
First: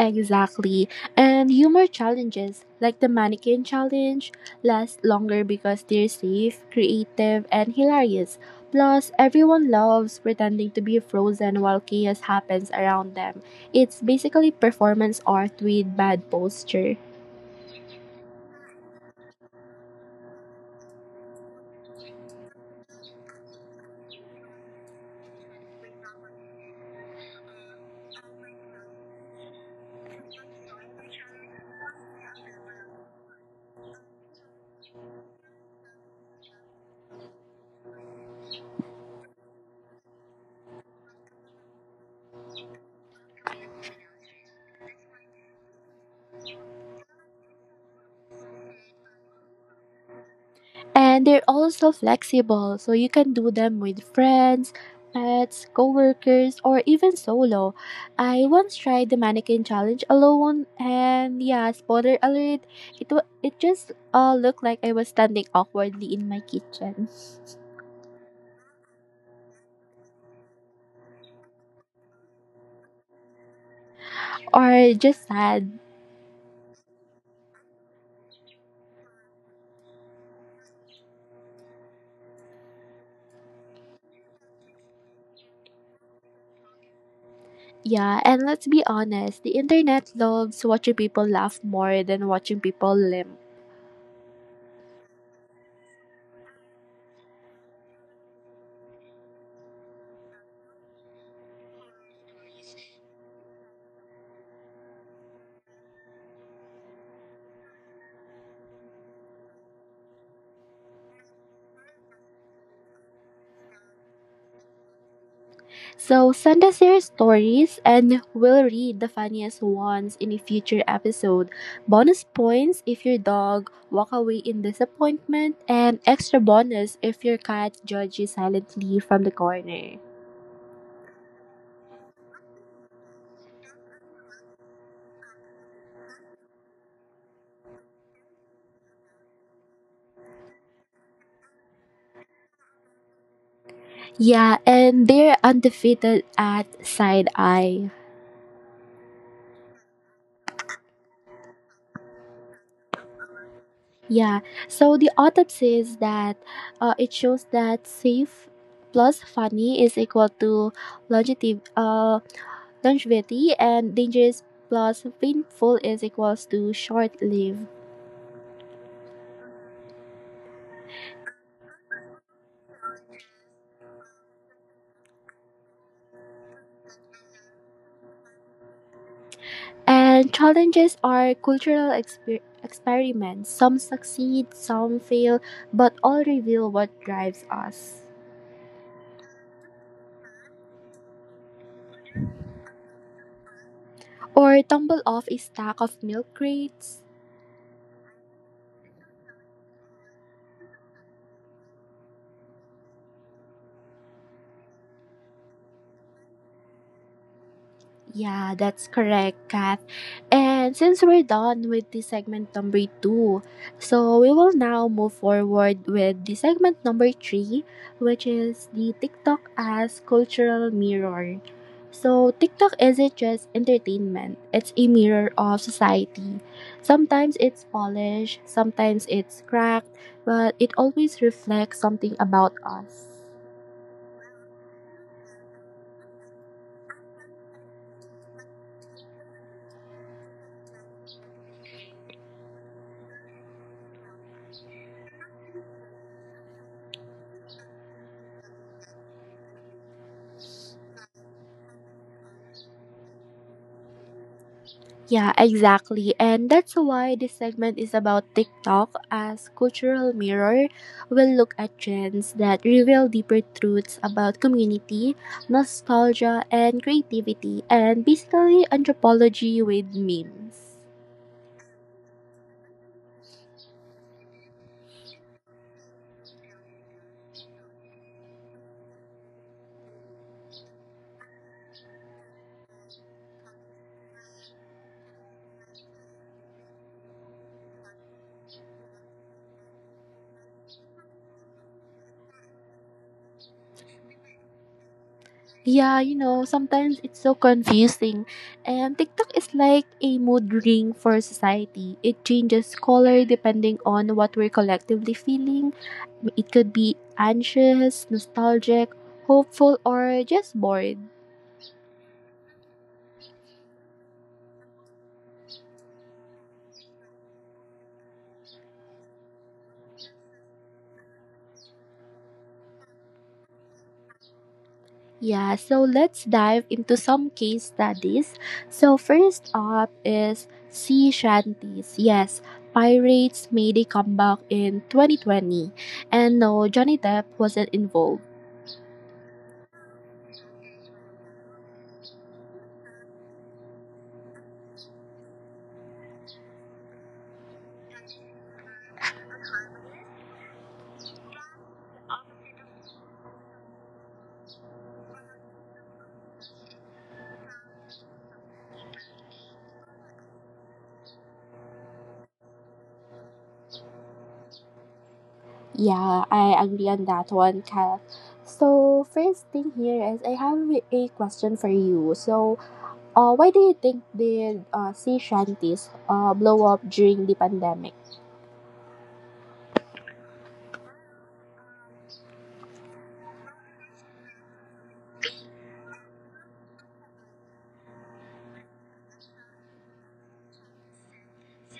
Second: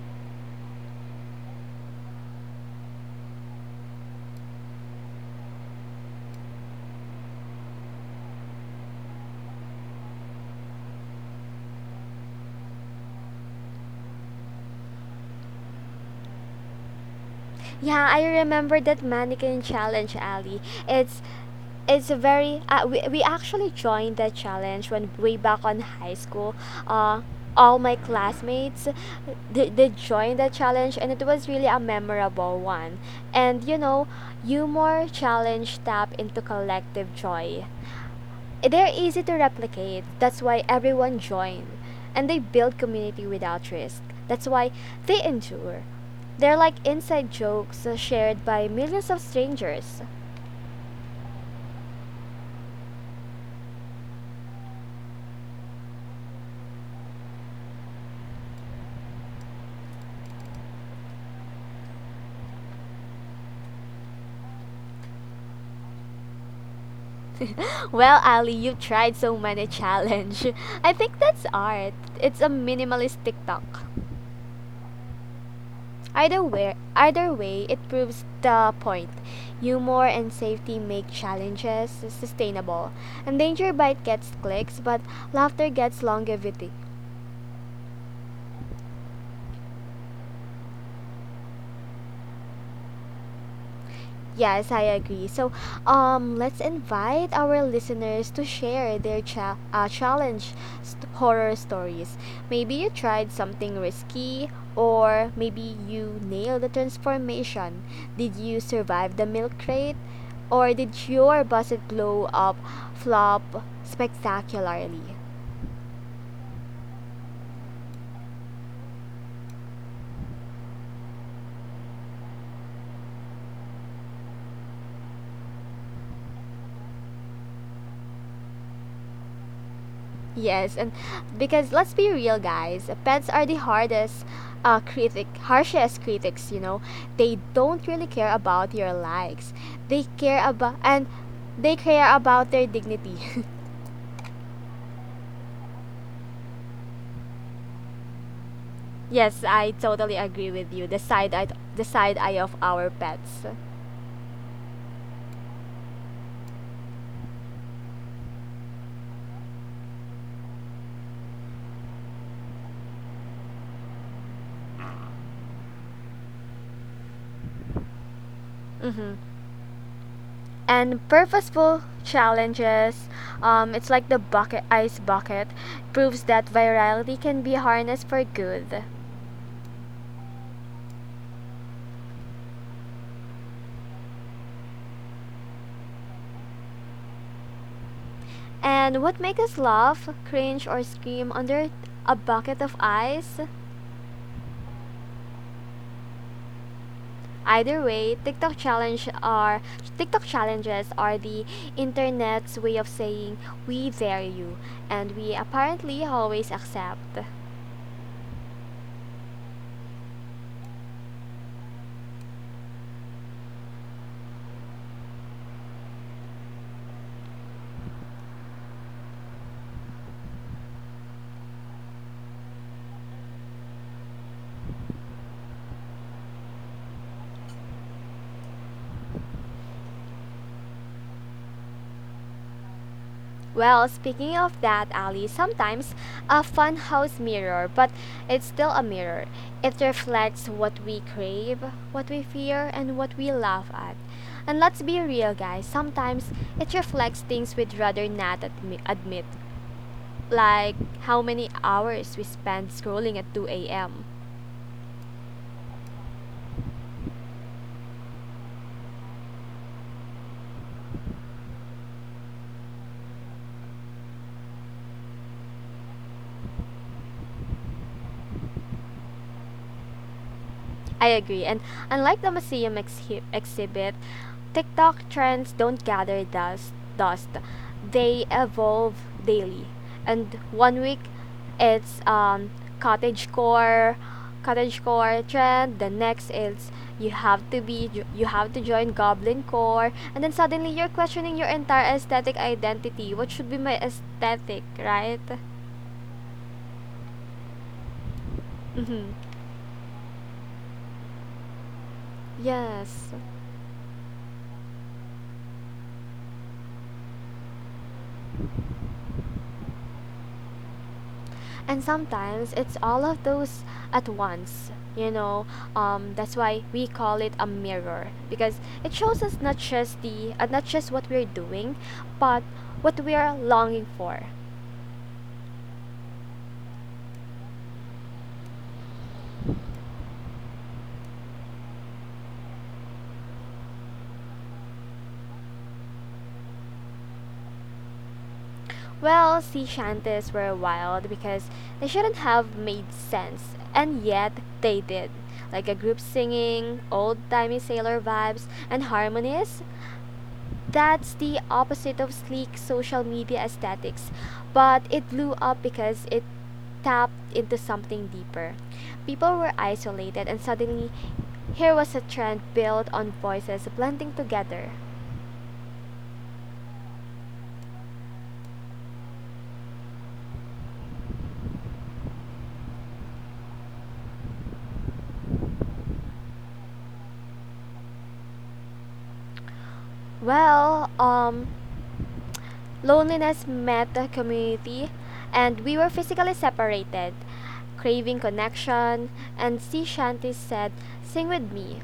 Speaker 2: Exactly. And humor challenges, like the mannequin challenge, last longer because they're safe, creative, and hilarious. Plus, everyone loves pretending to be frozen while chaos happens around them. It's basically performance art with bad posture.
Speaker 1: Yeah, I remember that mannequin challenge, Ali. It's it's a very we actually joined that challenge when way back on high school. Uh all my classmates they joined that challenge and it was really a memorable one. And you know, humor challenge tap into collective joy. They're easy to replicate. That's why everyone joined. And they build community without risk. That's why they endure. They're like inside jokes shared by millions of strangers.
Speaker 2: And they're also flexible, so you can do them with friends, pets, coworkers, or even solo. I once tried the mannequin challenge alone, and yeah, spoiler alert, it just looked like I was standing awkwardly in my kitchen,
Speaker 1: Well, Ali, you've tried so many challenge. I think that's art. It's a minimalist TikTok.
Speaker 2: or just sad.
Speaker 1: Either way, it proves the point. Humor and safety make challenges sustainable. And danger bite gets clicks, but laughter gets longevity.
Speaker 2: Yeah, and let's be honest, the internet loves watching people laugh more than watching people limp.
Speaker 1: Yes, I agree. So, let's invite our listeners to share their challenge horror stories. Maybe you tried something risky, or maybe you nailed the transformation. Did you survive the milk crate, or did your budget blow up, flop spectacularly?
Speaker 2: So send us your stories and we'll read the funniest ones in a future episode. Bonus points if your dog walk away in disappointment and extra bonus if your cat judges you silently from the corner.
Speaker 1: Yes, and because let's be real, guys, pets are the hardest critic, harshest critics. You know, they don't really care about your likes. They care about and they care about their dignity.
Speaker 2: Yeah, and they're undefeated at side eye.
Speaker 1: Yes, I totally agree with you. The side eye of our pets.
Speaker 2: Yeah, so the autopsy is that it shows that safe plus funny is equal to longevity, and dangers plus painful is equals to short-lived.
Speaker 1: Mm-hmm. And purposeful challenges, it's like the bucket ice bucket, proves that virality can be harnessed for good.
Speaker 2: And challenges are cultural experiments. Some succeed, some fail, but all reveal what drives us.
Speaker 1: And what makes us laugh, cringe, or scream under a bucket of ice?
Speaker 2: Or tumble off a stack of milk crates.
Speaker 1: Either way, TikTok challenges are the internet's way of saying we dare you, and we apparently always accept.
Speaker 2: Yeah, that's correct, Kath. And since we're done with the segment number two, we will now move forward with the segment number three, which is the TikTok as cultural mirror. So, TikTok isn't just entertainment, it's a mirror of society. Sometimes it's polished, sometimes it's cracked, but it always reflects something about us.
Speaker 1: Well, speaking of that, Ali, sometimes a funhouse mirror, but it's still a mirror. It reflects what we crave, what we fear, and what we laugh at. And let's be real, guys, sometimes it reflects things we'd rather not admit, like how many hours we spend scrolling at 2 a.m.
Speaker 2: Yeah, exactly. And that's why this segment is about TikTok as cultural mirror. We'll look at trends that reveal deeper truths about community, nostalgia, and creativity, and basically anthropology with memes.
Speaker 1: I agree. And unlike the museum exhibit, TikTok trends don't gather dust. Dust. They evolve daily. And one week, it's cottage core, cottage core trend. The next is you have to join goblin core. And then suddenly you're questioning your entire aesthetic identity. What should be my aesthetic, right?
Speaker 2: Yeah, sometimes it's so confusing. And
Speaker 1: Mm-hmm.
Speaker 2: TikTok is like a mood ring for society. It changes
Speaker 1: Yes.
Speaker 2: color depending on what we're collectively feeling. It could be anxious, nostalgic, hopeful, or just bored.
Speaker 1: And sometimes it's all of those at once, you know. That's why we call it a mirror because it shows us not just the not just what we're doing, but what we are longing for.
Speaker 2: Yeah, so let's dive into some case studies. So, first up is sea shanties. Yes, pirates made a comeback in 2020, and no, Johnny Depp wasn't involved.
Speaker 1: Well, sea shanties were wild because they shouldn't have made sense, and yet they did. Like a group singing, old timey sailor vibes, and harmonies. That's the opposite of sleek social media aesthetics, but it blew up because it tapped into something deeper. People were isolated, and suddenly, here was a trend built on voices blending together.
Speaker 2: Yeah, I agree on that one, Kyle. So, first thing here is I have a question for you. So, why do you think did sea shanties blow up during the pandemic?
Speaker 1: Well, loneliness met the community, and we were physically separated, craving connection, and sea shanties said, sing with me.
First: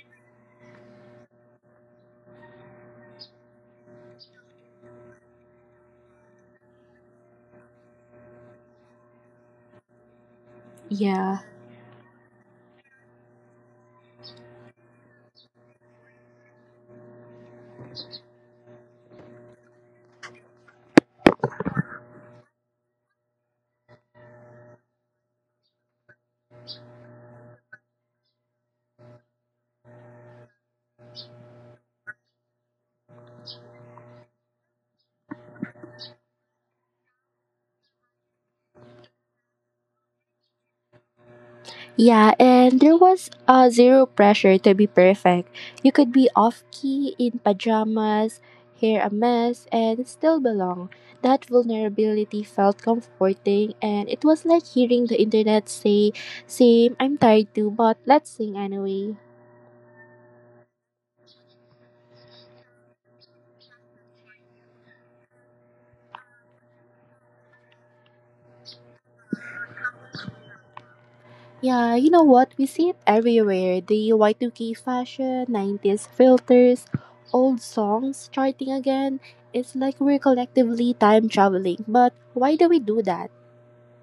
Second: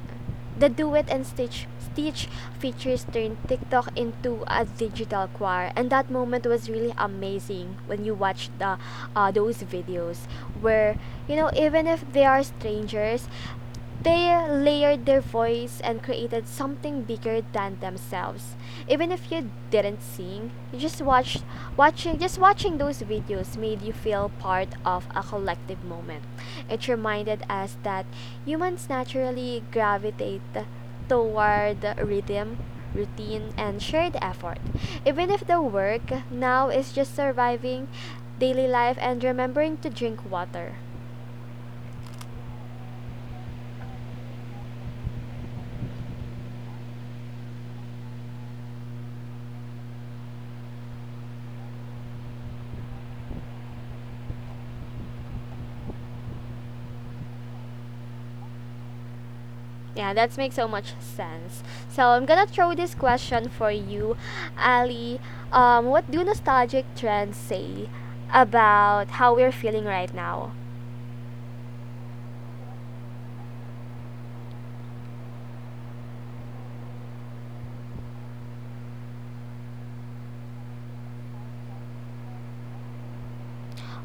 Speaker 1: The Do It and Stitch features turned TikTok into a digital choir, and that moment was really amazing when you watch the those videos where you
Speaker 2: Yeah.
Speaker 1: know even if they are strangers, they layered their voice and created something bigger than themselves. Even if you didn't sing, you just watched watching just watching those videos made you feel part of a collective moment. It reminded us that humans naturally gravitate toward rhythm, routine, and shared effort. Even if the work now is just surviving daily life and remembering to drink water.
Speaker 2: Yeah, and there was zero pressure to be perfect. You could be off key in pajamas, hair a mess, and still belong. That vulnerability felt comforting, and it was like hearing the internet say, same, I'm tired too, but let's sing anyway.
Speaker 1: Yeah, that makes so much sense. So I'm gonna throw this question for you, Ali. What do nostalgic trends say about how we're feeling right now?
Speaker 2: Yeah, you know what? We see it everywhere. The Y2K fashion, 90s filters, old songs charting again. It's like we're collectively time traveling. But why do we do that?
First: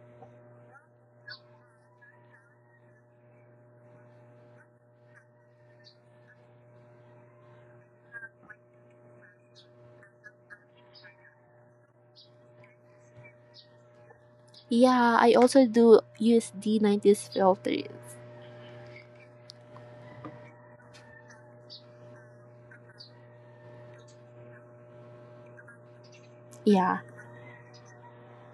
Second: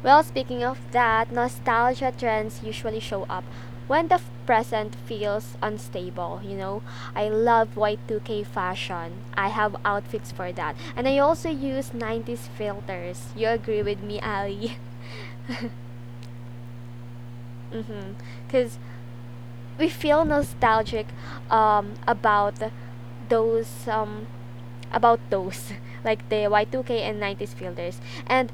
Speaker 1: Well, speaking of that, nostalgia trends usually show up when the present feels unstable, you know. I love Y2K fashion. I have outfits for that. And I also use 90s filters. You agree with me, Ali?
Speaker 2: Yeah, I also do use the 90s filters.
Speaker 1: Mm-hmm. Cuz we feel nostalgic um, about those um, about those, like the
Speaker 2: Yeah.
Speaker 1: Y2K and 90s filters. And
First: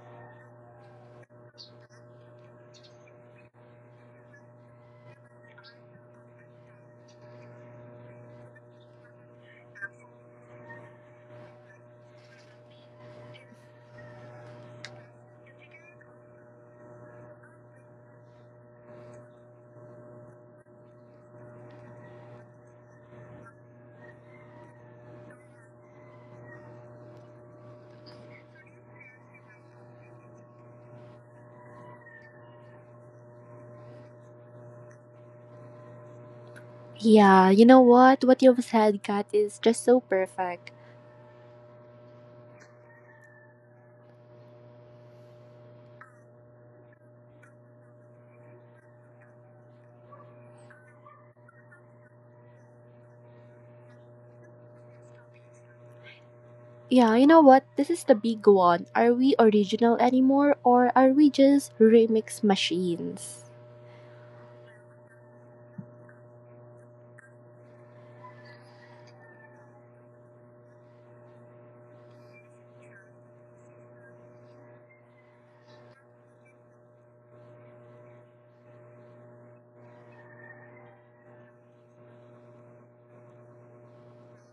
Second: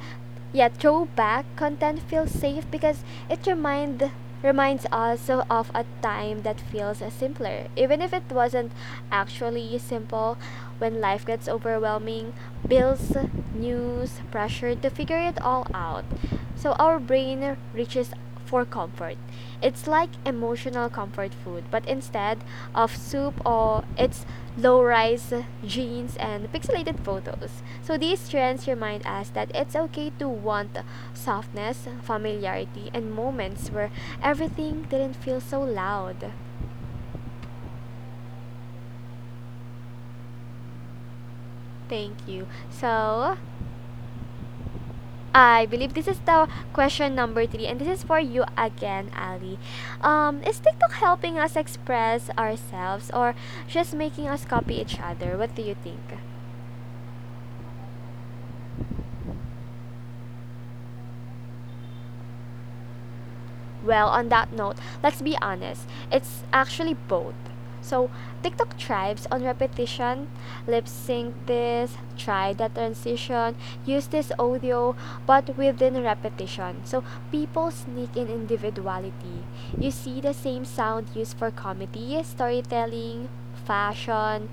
Speaker 1: yeah, throwback content feels safe because it reminds us of a time that feels simpler. Even if it wasn't actually simple, when life gets overwhelming, bills, news, pressure to figure it all out. So our brain reaches for comfort. It's like emotional comfort food, but instead of soup or it's low rise jeans, and pixelated photos. So these trends remind us that it's okay to want softness, familiarity, and moments where everything didn't feel so loud.
Speaker 2: Yeah, What you've said, Kat, is just so perfect.
Speaker 1: Thank you. So I believe this is the question number three, and this is for you again, Ali. Is TikTok helping us express ourselves or just making us copy each other? What do you think?
Speaker 2: Yeah, you know what? This is the big one. Are we original anymore or are we just remix machines?
Speaker 1: Well, on that note, let's be honest. It's actually both. So, TikTok thrives on repetition, lip sync this, try that transition, use this audio, but within repetition. So, people sneak in individuality. You see the same sound used for comedy, storytelling, fashion,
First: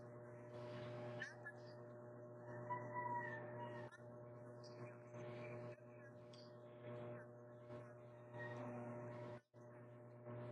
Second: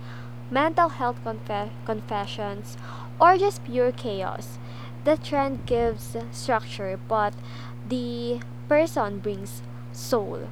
Speaker 1: mental health confessions, or just pure chaos. The trend gives structure, but the person brings soul.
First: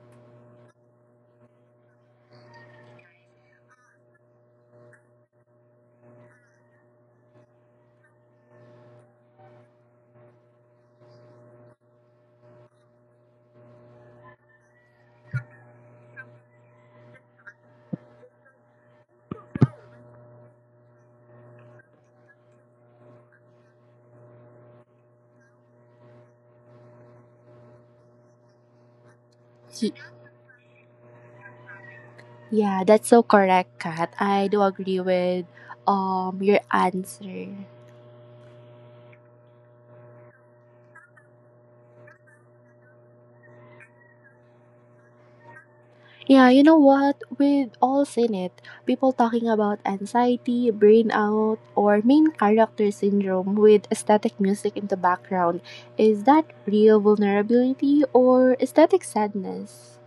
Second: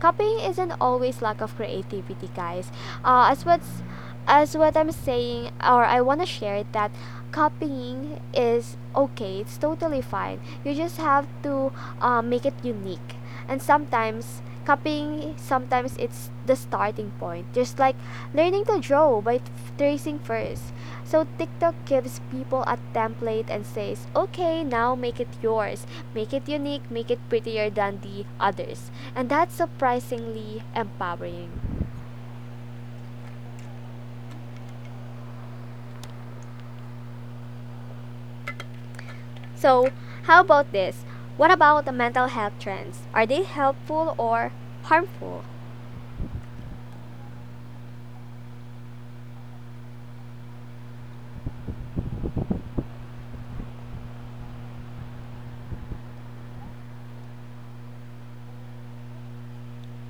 Speaker 1: Copying isn't always lack of creativity, guys. As what's as what I'm saying, or I want to share that copying is okay. It's totally fine. You just have to make it unique. And sometimes copying sometimes it's the starting point. Just like learning to draw by tracing first. So TikTok gives people a template and says, okay, now make it yours. Make it unique, make it prettier than the others. And that's
Speaker 2: Y-
Speaker 1: surprisingly empowering.
Speaker 2: Yeah, that's so correct, Kat. I do agree with your answer.
Speaker 1: So, how about this? What about the mental health trends? Are they helpful or harmful?
Speaker 2: Yeah, you know what? With all in it, people talking about anxiety, burnout, or main character syndrome with aesthetic music in the background. Is that real vulnerability or aesthetic sadness?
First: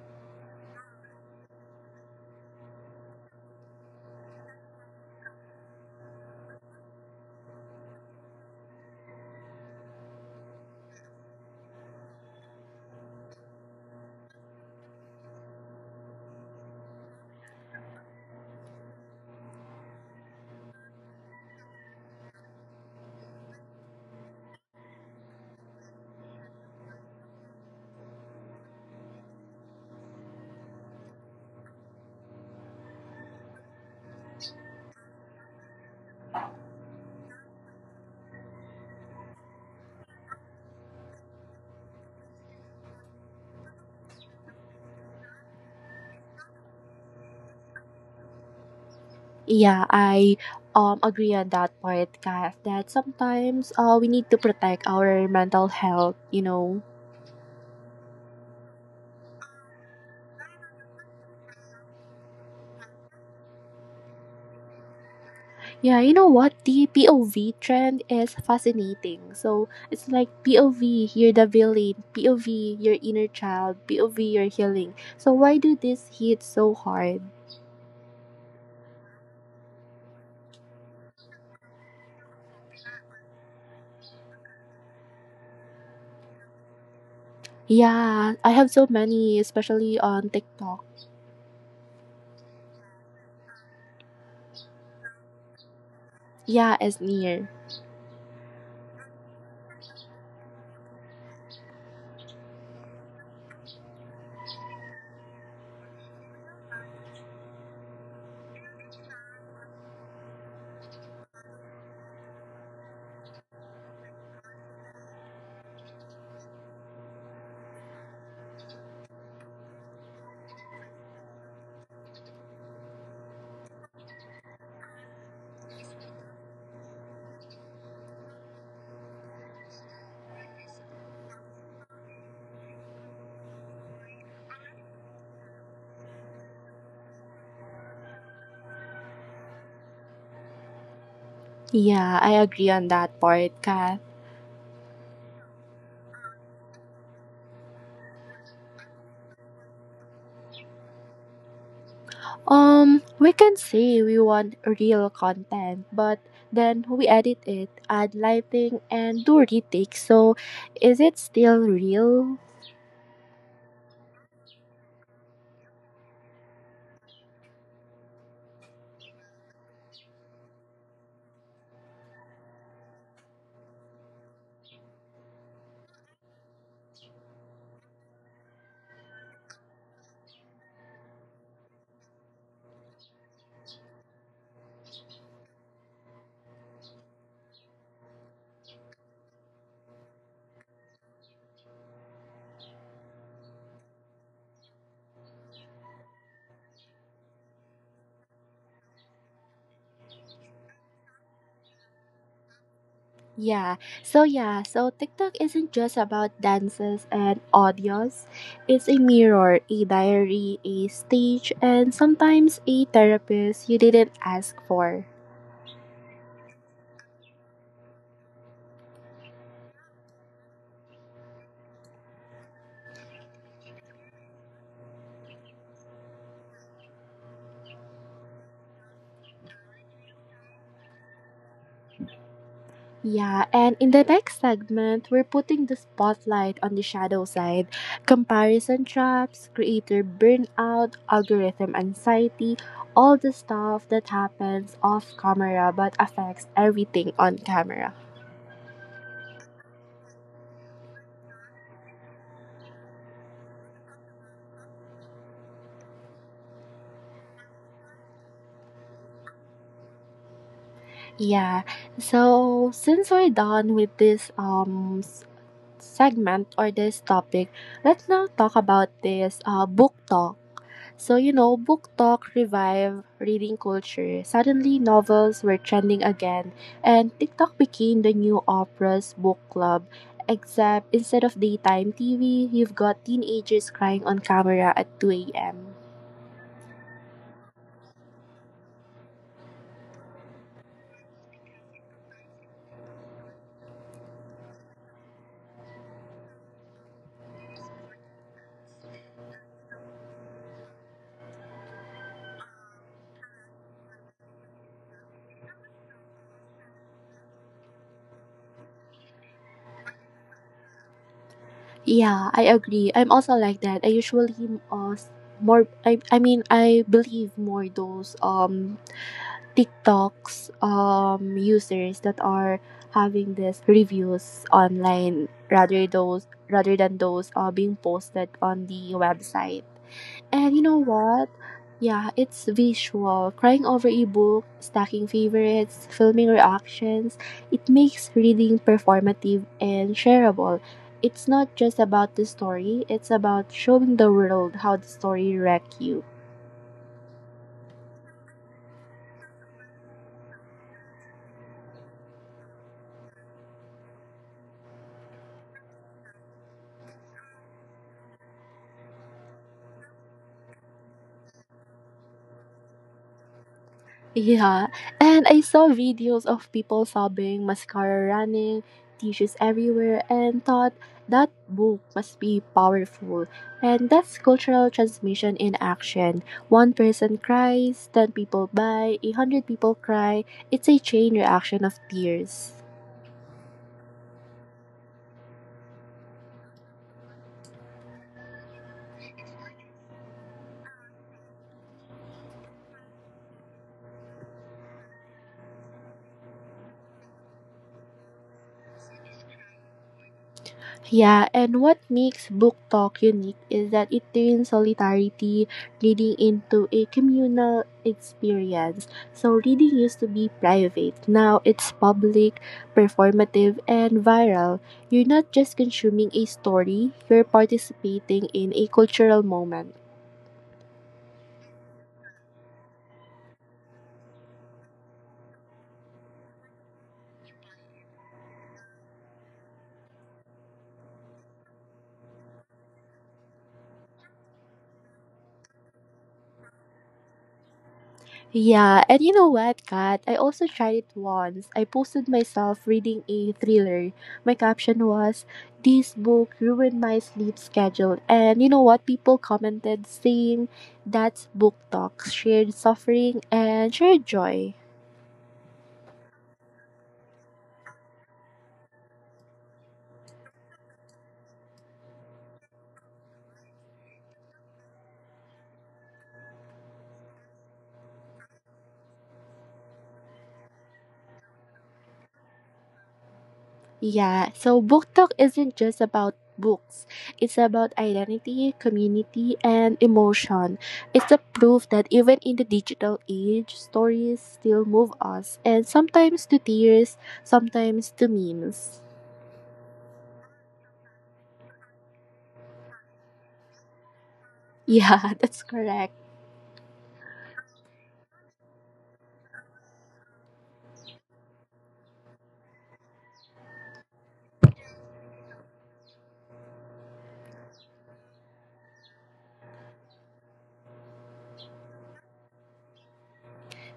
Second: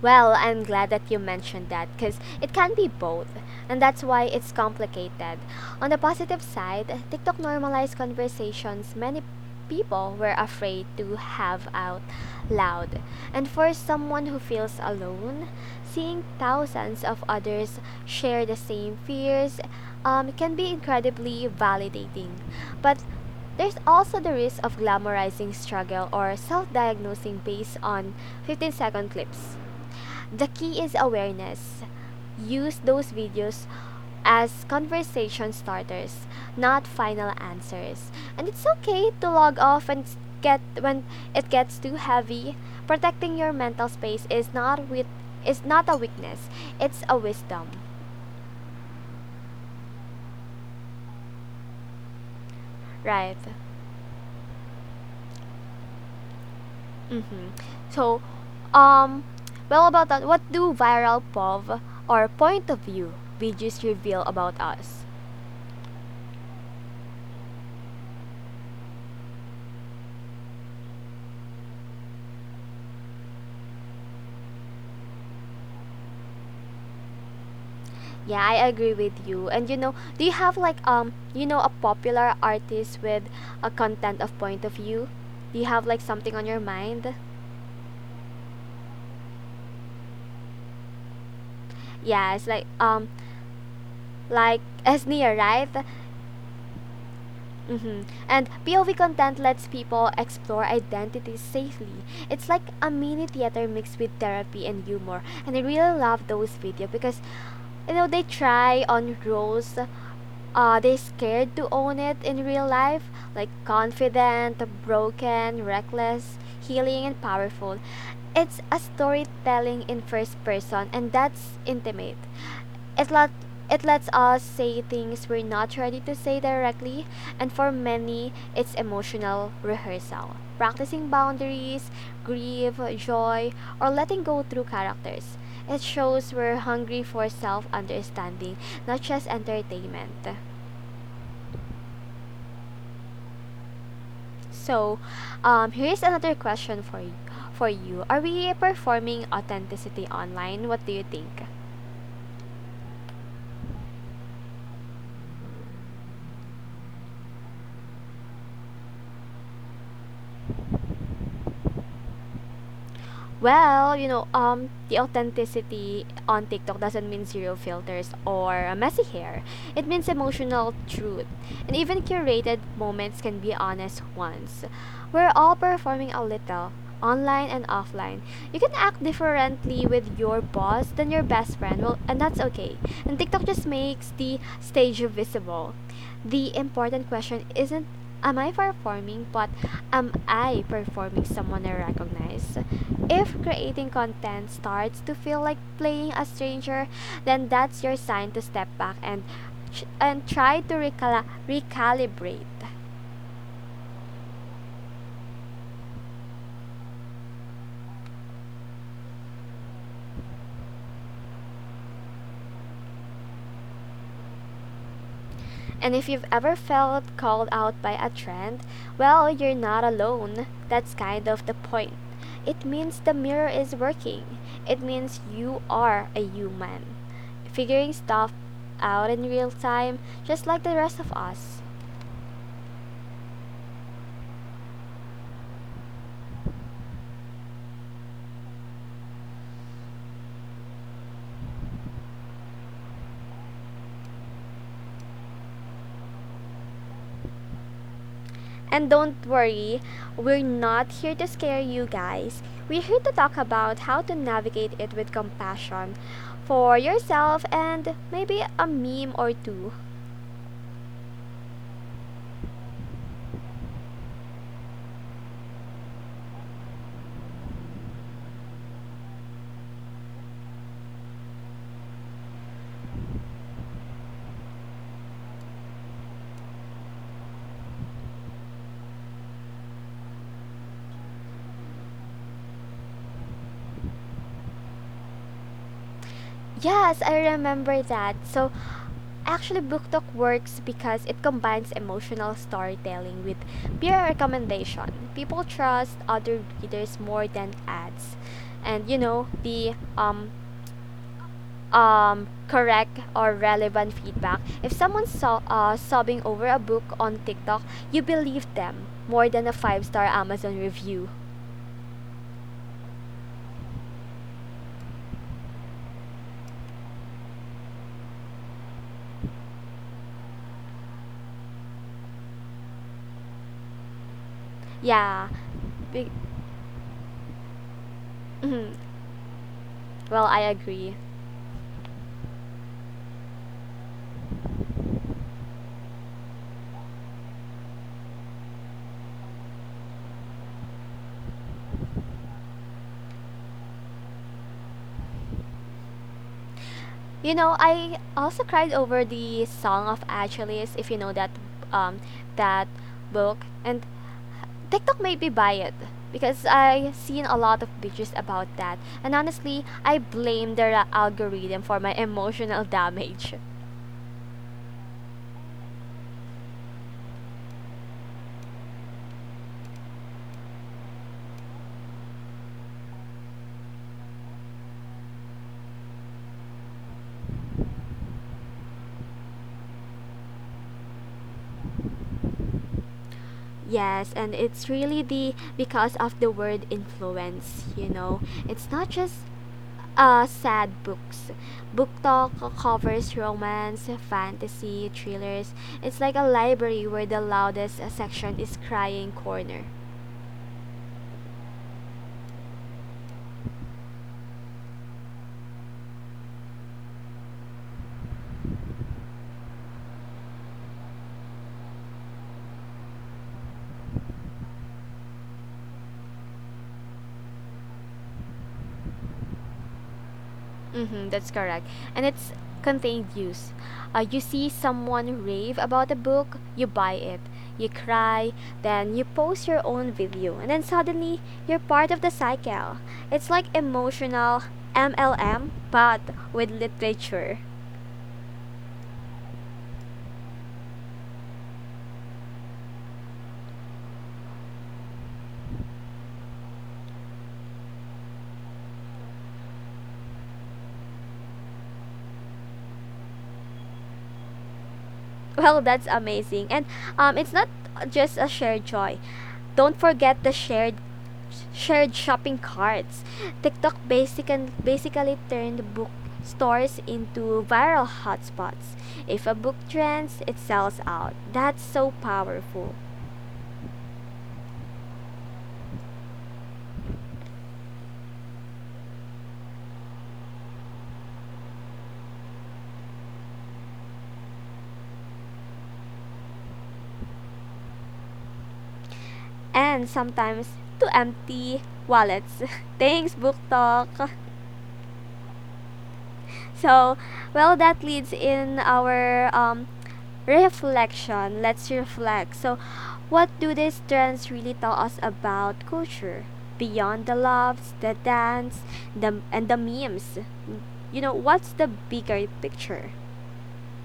Speaker 1: Well, I'm glad that you mentioned that because it can be both, and that's why it's complicated. On the positive side, TikTok normalized conversations many people were afraid to have out loud. And for someone who feels alone, seeing thousands of others share the same fears can be incredibly validating. But there's also the risk of glamorizing struggle or self diagnosing based on 15-second clips. The key is awareness. Use those videos as conversation starters, not final answers. And it's okay to log off and get when it gets too heavy. Protecting your mental space is not with is not a weakness. It's a wisdom,
Speaker 2: Yeah, I agree on that part, Kat, that
Speaker 1: right?
Speaker 2: sometimes we need to protect our mental health, you know.
Speaker 1: Mm-hmm. So, um, well about that, what do viral POV or point of view videos reveal about us?
Speaker 2: Yeah, you know what? The POV trend is fascinating. So it's like POV, you're the villain, POV, your inner child, POV, your healing. So why do this hit so hard?
Speaker 1: Yeah, I agree with you. And you know, do you have like a popular artist with a content of point of view? Do you have like something on your mind?
Speaker 2: Yeah, I have so many, especially on TikTok.
Speaker 1: Yeah, it's like Esnia, right?
Speaker 2: Yeah, as near.
Speaker 1: Mm-hmm. And POV content lets people explore identities safely. It's like a mini theater mixed with therapy and humor. And I really love those videos because, you know, they try on roles they scared to own it in real life, like confident, broken, reckless, healing, and powerful. It's a storytelling in first person, and that's intimate. It let it lets us say things we're not ready to say directly, and for many, it's emotional rehearsal. Practicing boundaries, grief, joy, or letting go through characters. It shows we're hungry for self understanding, not just entertainment.
Speaker 2: Yeah, I agree on that part, Kat.
Speaker 1: So, here's another question for you. For you, are we performing authenticity online? What do you think?
Speaker 2: We can say we want real content, but then we edit it, add lighting, and do retakes. So is it still real?
Speaker 1: Well, you know, the authenticity on TikTok doesn't mean zero filters or messy hair. It means emotional truth. And even curated moments can be honest ones. We're all performing a little, online and offline. You can act differently with your boss than your best friend, well, and that's okay. And TikTok just makes the stage visible the important question isn't am I performing, but am I performing someone I recognize? If creating content starts to feel like playing a stranger, then that's your sign to step back and try to recalibrate.
Speaker 2: Yeah, so TikTok isn't just about dances and audios. It's a mirror, a diary, a stage, and sometimes a therapist you didn't ask for.
Speaker 1: And if you've ever felt called out by a trend, well, you're not alone. That's kind of the point. It means the mirror is working. It means you are a human, figuring stuff out in real time, just like the rest of us.
Speaker 2: Yeah, and in the next segment, we're putting the spotlight on the shadow side: comparison traps, creator burnout, algorithm anxiety, all the stuff that happens off camera but affects everything on camera.
Speaker 1: And don't worry, we're not here to scare you guys. We're here to talk about how to navigate it with compassion for yourself and maybe a meme or two.
Speaker 2: Yeah. So since we're done with this segment or this topic, let's now talk about this book talk. So you know, book talk revived reading culture. Suddenly novels were trending again and TikTok became the new Oprah's book club. Except instead of daytime TV, you've got teenagers crying on camera at 2 a.m.
Speaker 1: Yes, I remember that. So, actually, Book Talk works because it combines emotional storytelling with peer recommendation. People trust other readers more than ads, and you know the correct or relevant feedback. If sobbing over a book on TikTok, you believe them more than a five-star Amazon review.
Speaker 2: Yeah, I agree. I'm also like that. I usually s- more I mean I believe more those TikToks users that are having these reviews
Speaker 1: Yeah.
Speaker 2: online
Speaker 1: Be-
Speaker 2: rather than those being posted on the website.
Speaker 1: well, I
Speaker 2: And you know
Speaker 1: agree.
Speaker 2: what? Yeah, it's visual. Crying over a book, stacking favorites, filming reactions, it makes reading performative and shareable. It's not just about the story, it's about showing the world how the story wrecked you.
Speaker 1: You know, I also cried over the Song of Achilles, if you know that um that book. And TikTok made me buy it because I seen a lot of pictures about that. And honestly, I blame their algorithm for my emotional damage.
Speaker 2: Yeah, and I saw videos of people sobbing, mascara running, tissues everywhere, and thought that book must be powerful. And that's cultural transmission in action. One person cries, 10 people buy, a 100 people cry. It's a chain reaction of tears.
Speaker 1: Yes, and it's really the because of the word influence, you know. It's not just sad books. Book Talk covers romance, fantasy, thrillers. It's like a library where the loudest section is crying corner.
Speaker 2: Yeah, and what makes book talk unique is that it turns solidarity reading into a communal experience. So reading used to be private. Now it's public, performative, and viral. You're not just consuming a story, you're participating in a cultural moment.
Speaker 1: Mm-hmm, that's correct. And it's contained use. You see someone rave about a book, you buy it, you cry, then you post your own video, and then suddenly you're part of the cycle. It's like emotional MLM, but with literature.
Speaker 2: Yeah, and you know what, Kat? I also tried it once. I posted myself reading a thriller. My caption was, "This book ruined my sleep schedule." And you know what? People commented saying that's book talk, shared suffering, and shared joy.
Speaker 1: Well, that's amazing. And it's not just a shared joy. Don't forget the shared shopping carts. TikTok basically turned book stores into viral hotspots. If a book trends, it sells out. That's so powerful.
Speaker 2: Yeah, so book talk isn't just about books. It's about identity, community, and emotion. It's the proof that even in the digital age, stories still move us, and sometimes to tears, sometimes to memes.
Speaker 1: And sometimes to empty wallets. Thanks, Book Talk.
Speaker 2: Yeah, that's correct.
Speaker 1: So, well, that leads in our reflection. Let's reflect. So, what do these trends really tell us about culture beyond the loves, the dance, the and the memes? You know, what's the bigger picture?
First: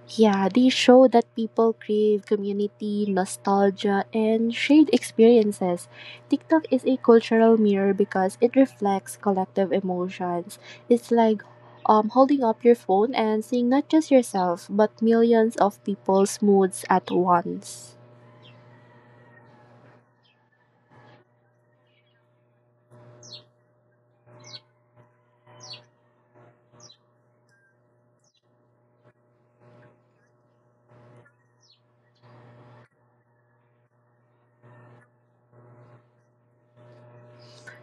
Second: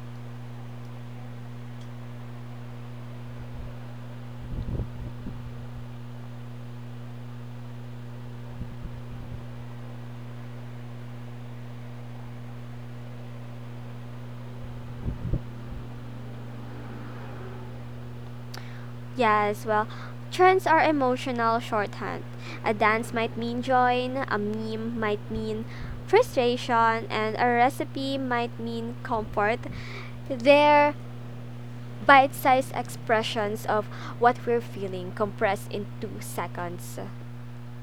Speaker 2: Yeah, these show that people crave community, nostalgia, and shared experiences. TikTok is a cultural mirror because it reflects collective emotions. It's like holding up your phone and seeing not just yourself, but millions of people's moods at once.
Speaker 1: Yes, well, trends are emotional shorthand. A dance might mean joy, a meme might mean frustration, and a recipe might mean comfort. They bite sized expressions of what we're feeling compressed in two seconds.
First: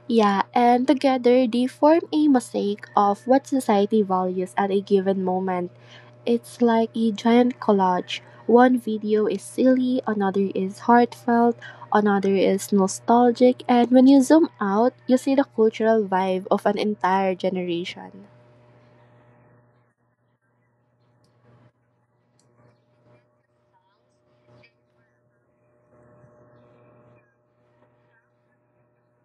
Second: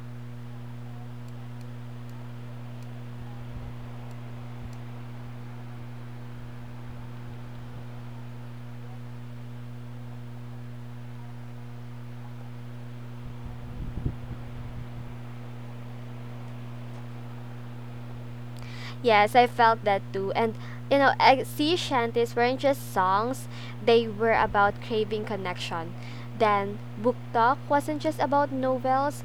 Speaker 2: Yeah, and together they form a mosaic of what society values at a given moment. It's like a giant collage. One video is silly, another is heartfelt, another is nostalgic, and when you zoom out, you see the cultural vibe of an entire generation.
Speaker 1: Yes, I felt that too. And, you know, sea shanties weren't just songs, they were about craving connection. Then, book talk wasn't just about novels,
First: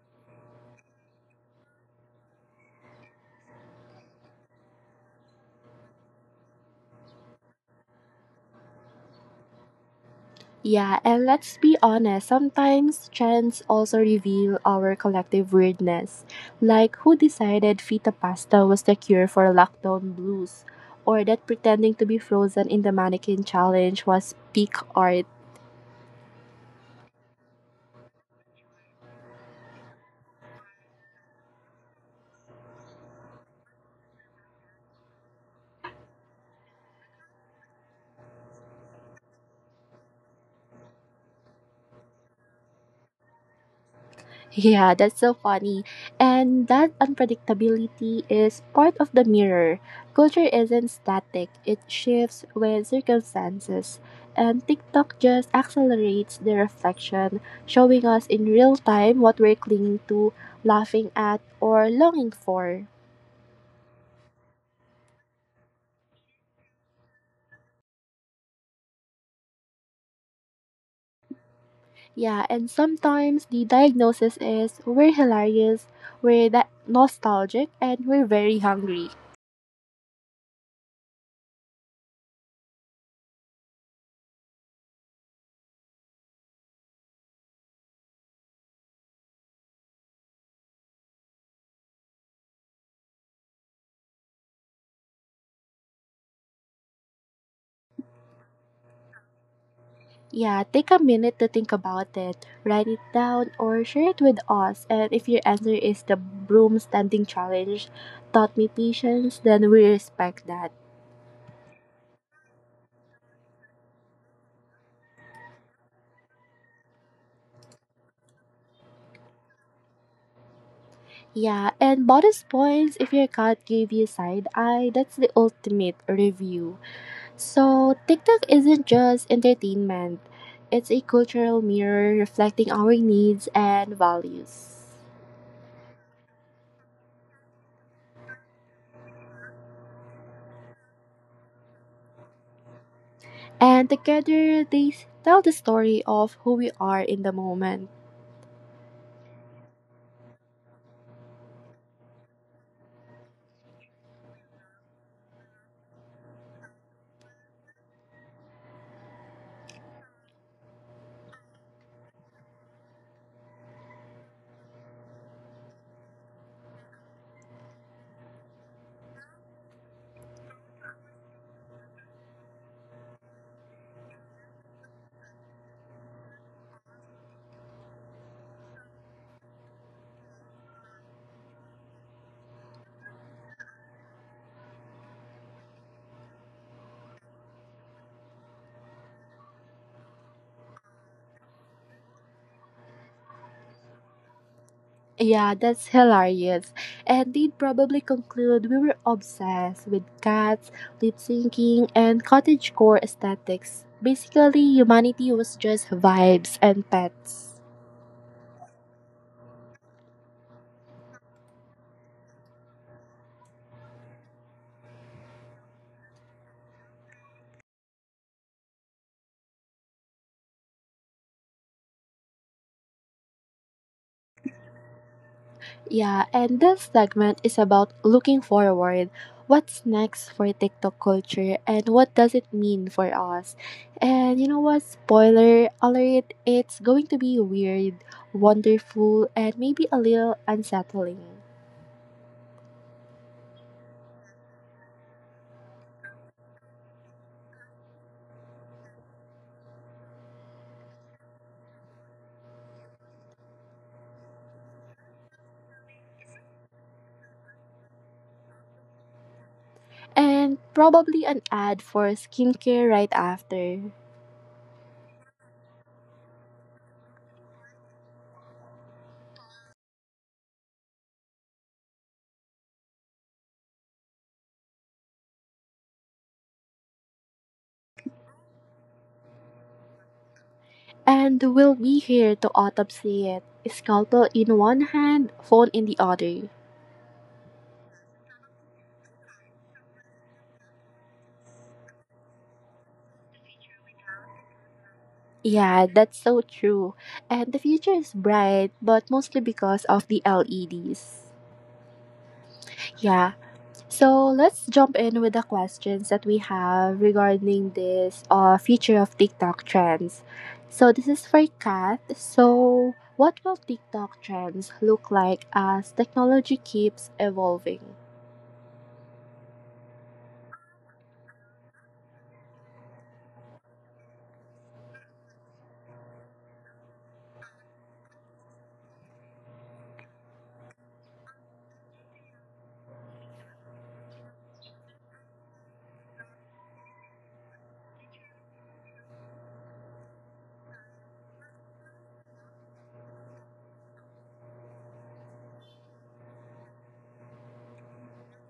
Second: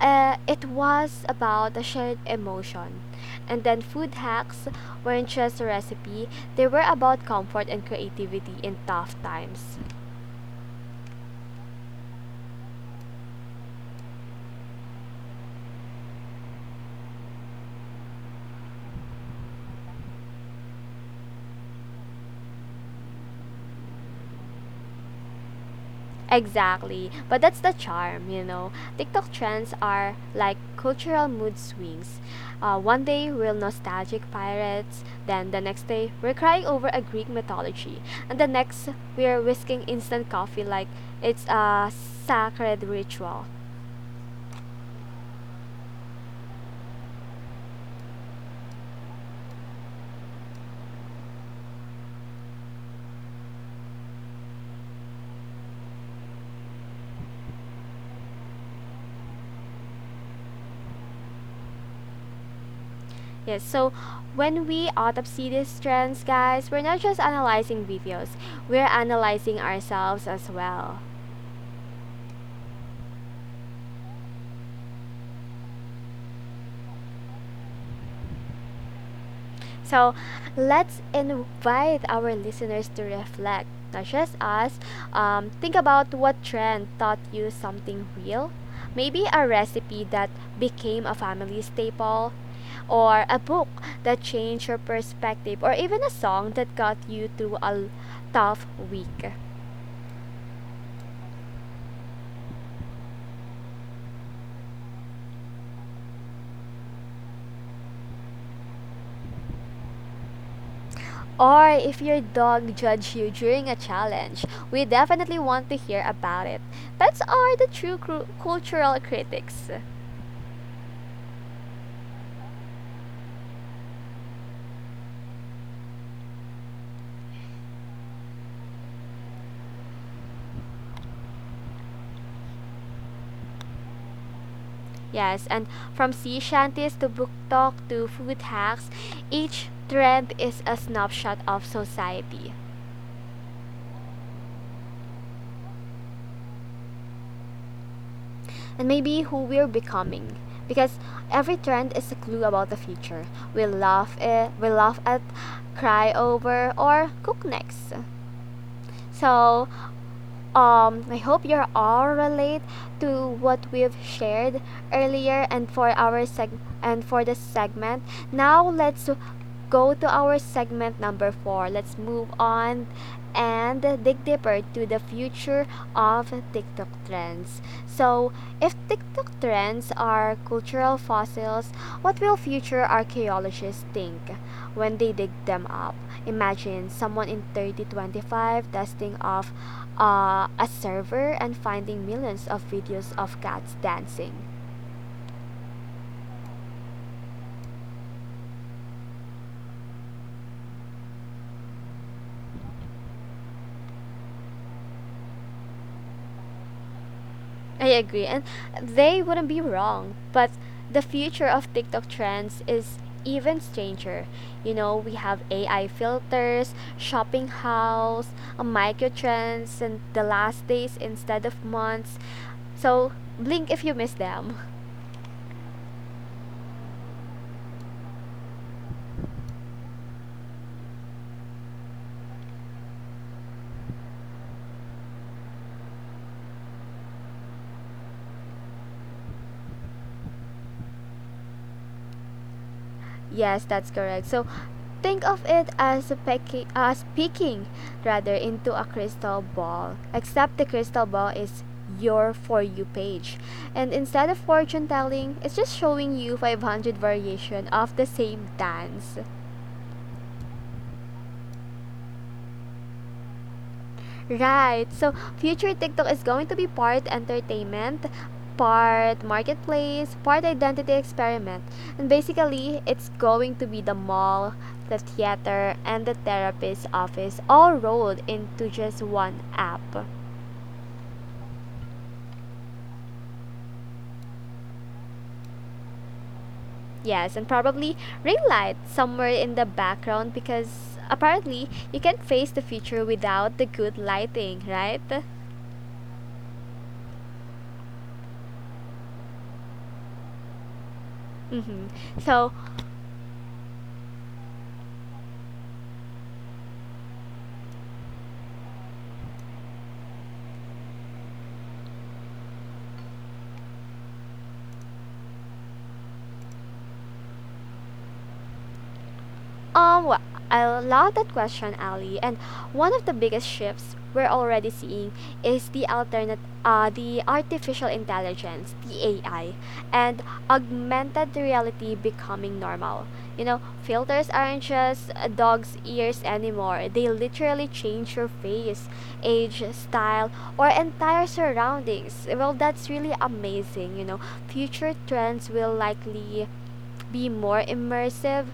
Speaker 1: it was about a shared emotion. And then, food hacks weren't just a recipe, they were about comfort and creativity in tough times.
Speaker 2: Yeah, and let's be honest, sometimes trends also reveal our collective weirdness. Like, who decided feta pasta was the cure for lockdown blues? Or that pretending to be frozen in the mannequin challenge was peak art.
Speaker 1: Exactly. But that's the charm, you know. TikTok trends are like cultural mood swings. One day we're nostalgic pirates, then the next day we're crying over a Greek mythology, and the next we're whisking instant coffee like it's a sacred ritual.
Speaker 2: Yeah, that's so funny. And that unpredictability is part of the mirror. Culture isn't static, it shifts with circumstances. And TikTok just accelerates the reflection, showing us in real time what we're clinging to, laughing at, or longing for.
Speaker 1: Yes, so when we autopsy these trends, guys, we're not just analyzing videos, we're analyzing ourselves as well.
Speaker 2: Yeah, and sometimes the diagnosis is we're hilarious, we're that nostalgic, and we're very hungry.
Speaker 1: So let's invite our listeners to reflect, not just us. Think about what trend taught you something real. Maybe a recipe that became a family staple, or a book that changed your perspective, or even a song that got you through a tough week.
Speaker 2: Yeah, take a minute to think about it. Write it down or share it with us. And if your answer is the broom standing challenge taught me patience, then we respect that.
Speaker 1: Or if your dog judged you during a challenge, we definitely want to hear about it. Pets are the true cultural critics.
Speaker 2: Yeah, and bonus points if your cat gave you side eye. That's the ultimate review. So, TikTok isn't just entertainment, it's a cultural mirror reflecting our needs and values.
Speaker 1: Yes, and from sea shanties to book talk to food hacks, each trend is a snapshot of society
Speaker 2: And together, they tell the story of who we are in the moment.
Speaker 1: and maybe who we're becoming. Because every trend is a clue about the future. We laugh at, cry over, or cook next. So I hope you all relate to what we've shared earlier and for our seg and for the segment. Now let's go to our segment number 4. Let's move on and dig deeper to the future of TikTok trends. So, if TikTok trends are cultural fossils, what will future archaeologists think when they dig them up? Imagine someone in 3025 dusting off a server and finding millions of videos of cats dancing.
Speaker 2: Yeah, that's hilarious. And they'd probably conclude we were obsessed with cats, lip syncing, and cottagecore aesthetics. Basically, humanity was just vibes and pets.
Speaker 1: I agree. And they wouldn't be wrong. But the future of TikTok trends is even stranger. You know, we have AI filters, shopping hauls, micro trends, and the last days instead of months. So blink if you miss them.
Speaker 2: Yeah, and this segment is about looking forward. What's next for TikTok culture and what does it mean for us? And you know what? Spoiler alert, it's going to be weird, wonderful, and maybe a little unsettling.
Speaker 1: Yes, that's correct. So think of it as a pecking, as peeking rather into a crystal ball. Except the crystal ball is your for you page. And instead of fortune telling, it's just showing you 500 variation of the same dance.
Speaker 2: And probably an ad for skincare right after.
Speaker 1: Right. So future TikTok is going to be part entertainment, part marketplace, part identity experiment. And basically, it's going to be the mall, the theater, and the therapist's office all rolled into just one app.
Speaker 2: And we'll be here to autopsy it. Scalpel in one hand, phone in the other.
Speaker 1: Yes, and probably ring light somewhere in the background because apparently you can't face the future without the good lighting, right?
Speaker 2: Yeah, that's so true. And the future is bright, but mostly because of the LEDs.
Speaker 1: Mm-hmm. So
Speaker 2: Yeah, let's jump in with the questions that we have regarding this future of TikTok trends. So this is for Kat. So what will TikTok trends look like as technology keeps evolving?
Speaker 1: Well, I love that question, Ali. And one of the biggest shifts we're already seeing is the artificial intelligence, the AI, and augmented reality becoming normal. You know, filters aren't just a dog's ears anymore. They literally change your face, age, style, or entire surroundings. Well, that's really amazing. You know, future trends will likely be more immersive.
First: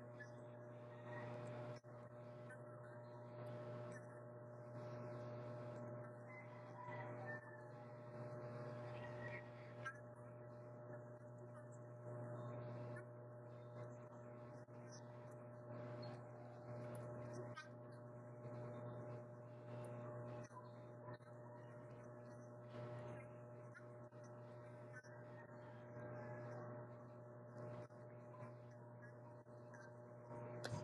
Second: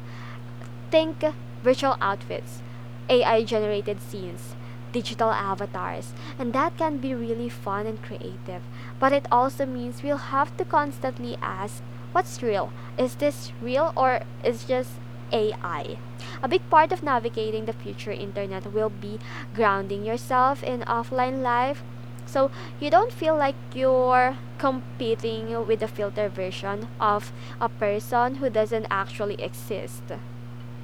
Speaker 1: Think virtual outfits, AI generated scenes, digital avatars, and that can be really fun and creative. But it also means we'll have to constantly ask what's real? Is this real or is just AI? A big part of navigating the future internet will be grounding yourself in offline life so you don't feel like you're competing with the filter version of a person who doesn't actually exist.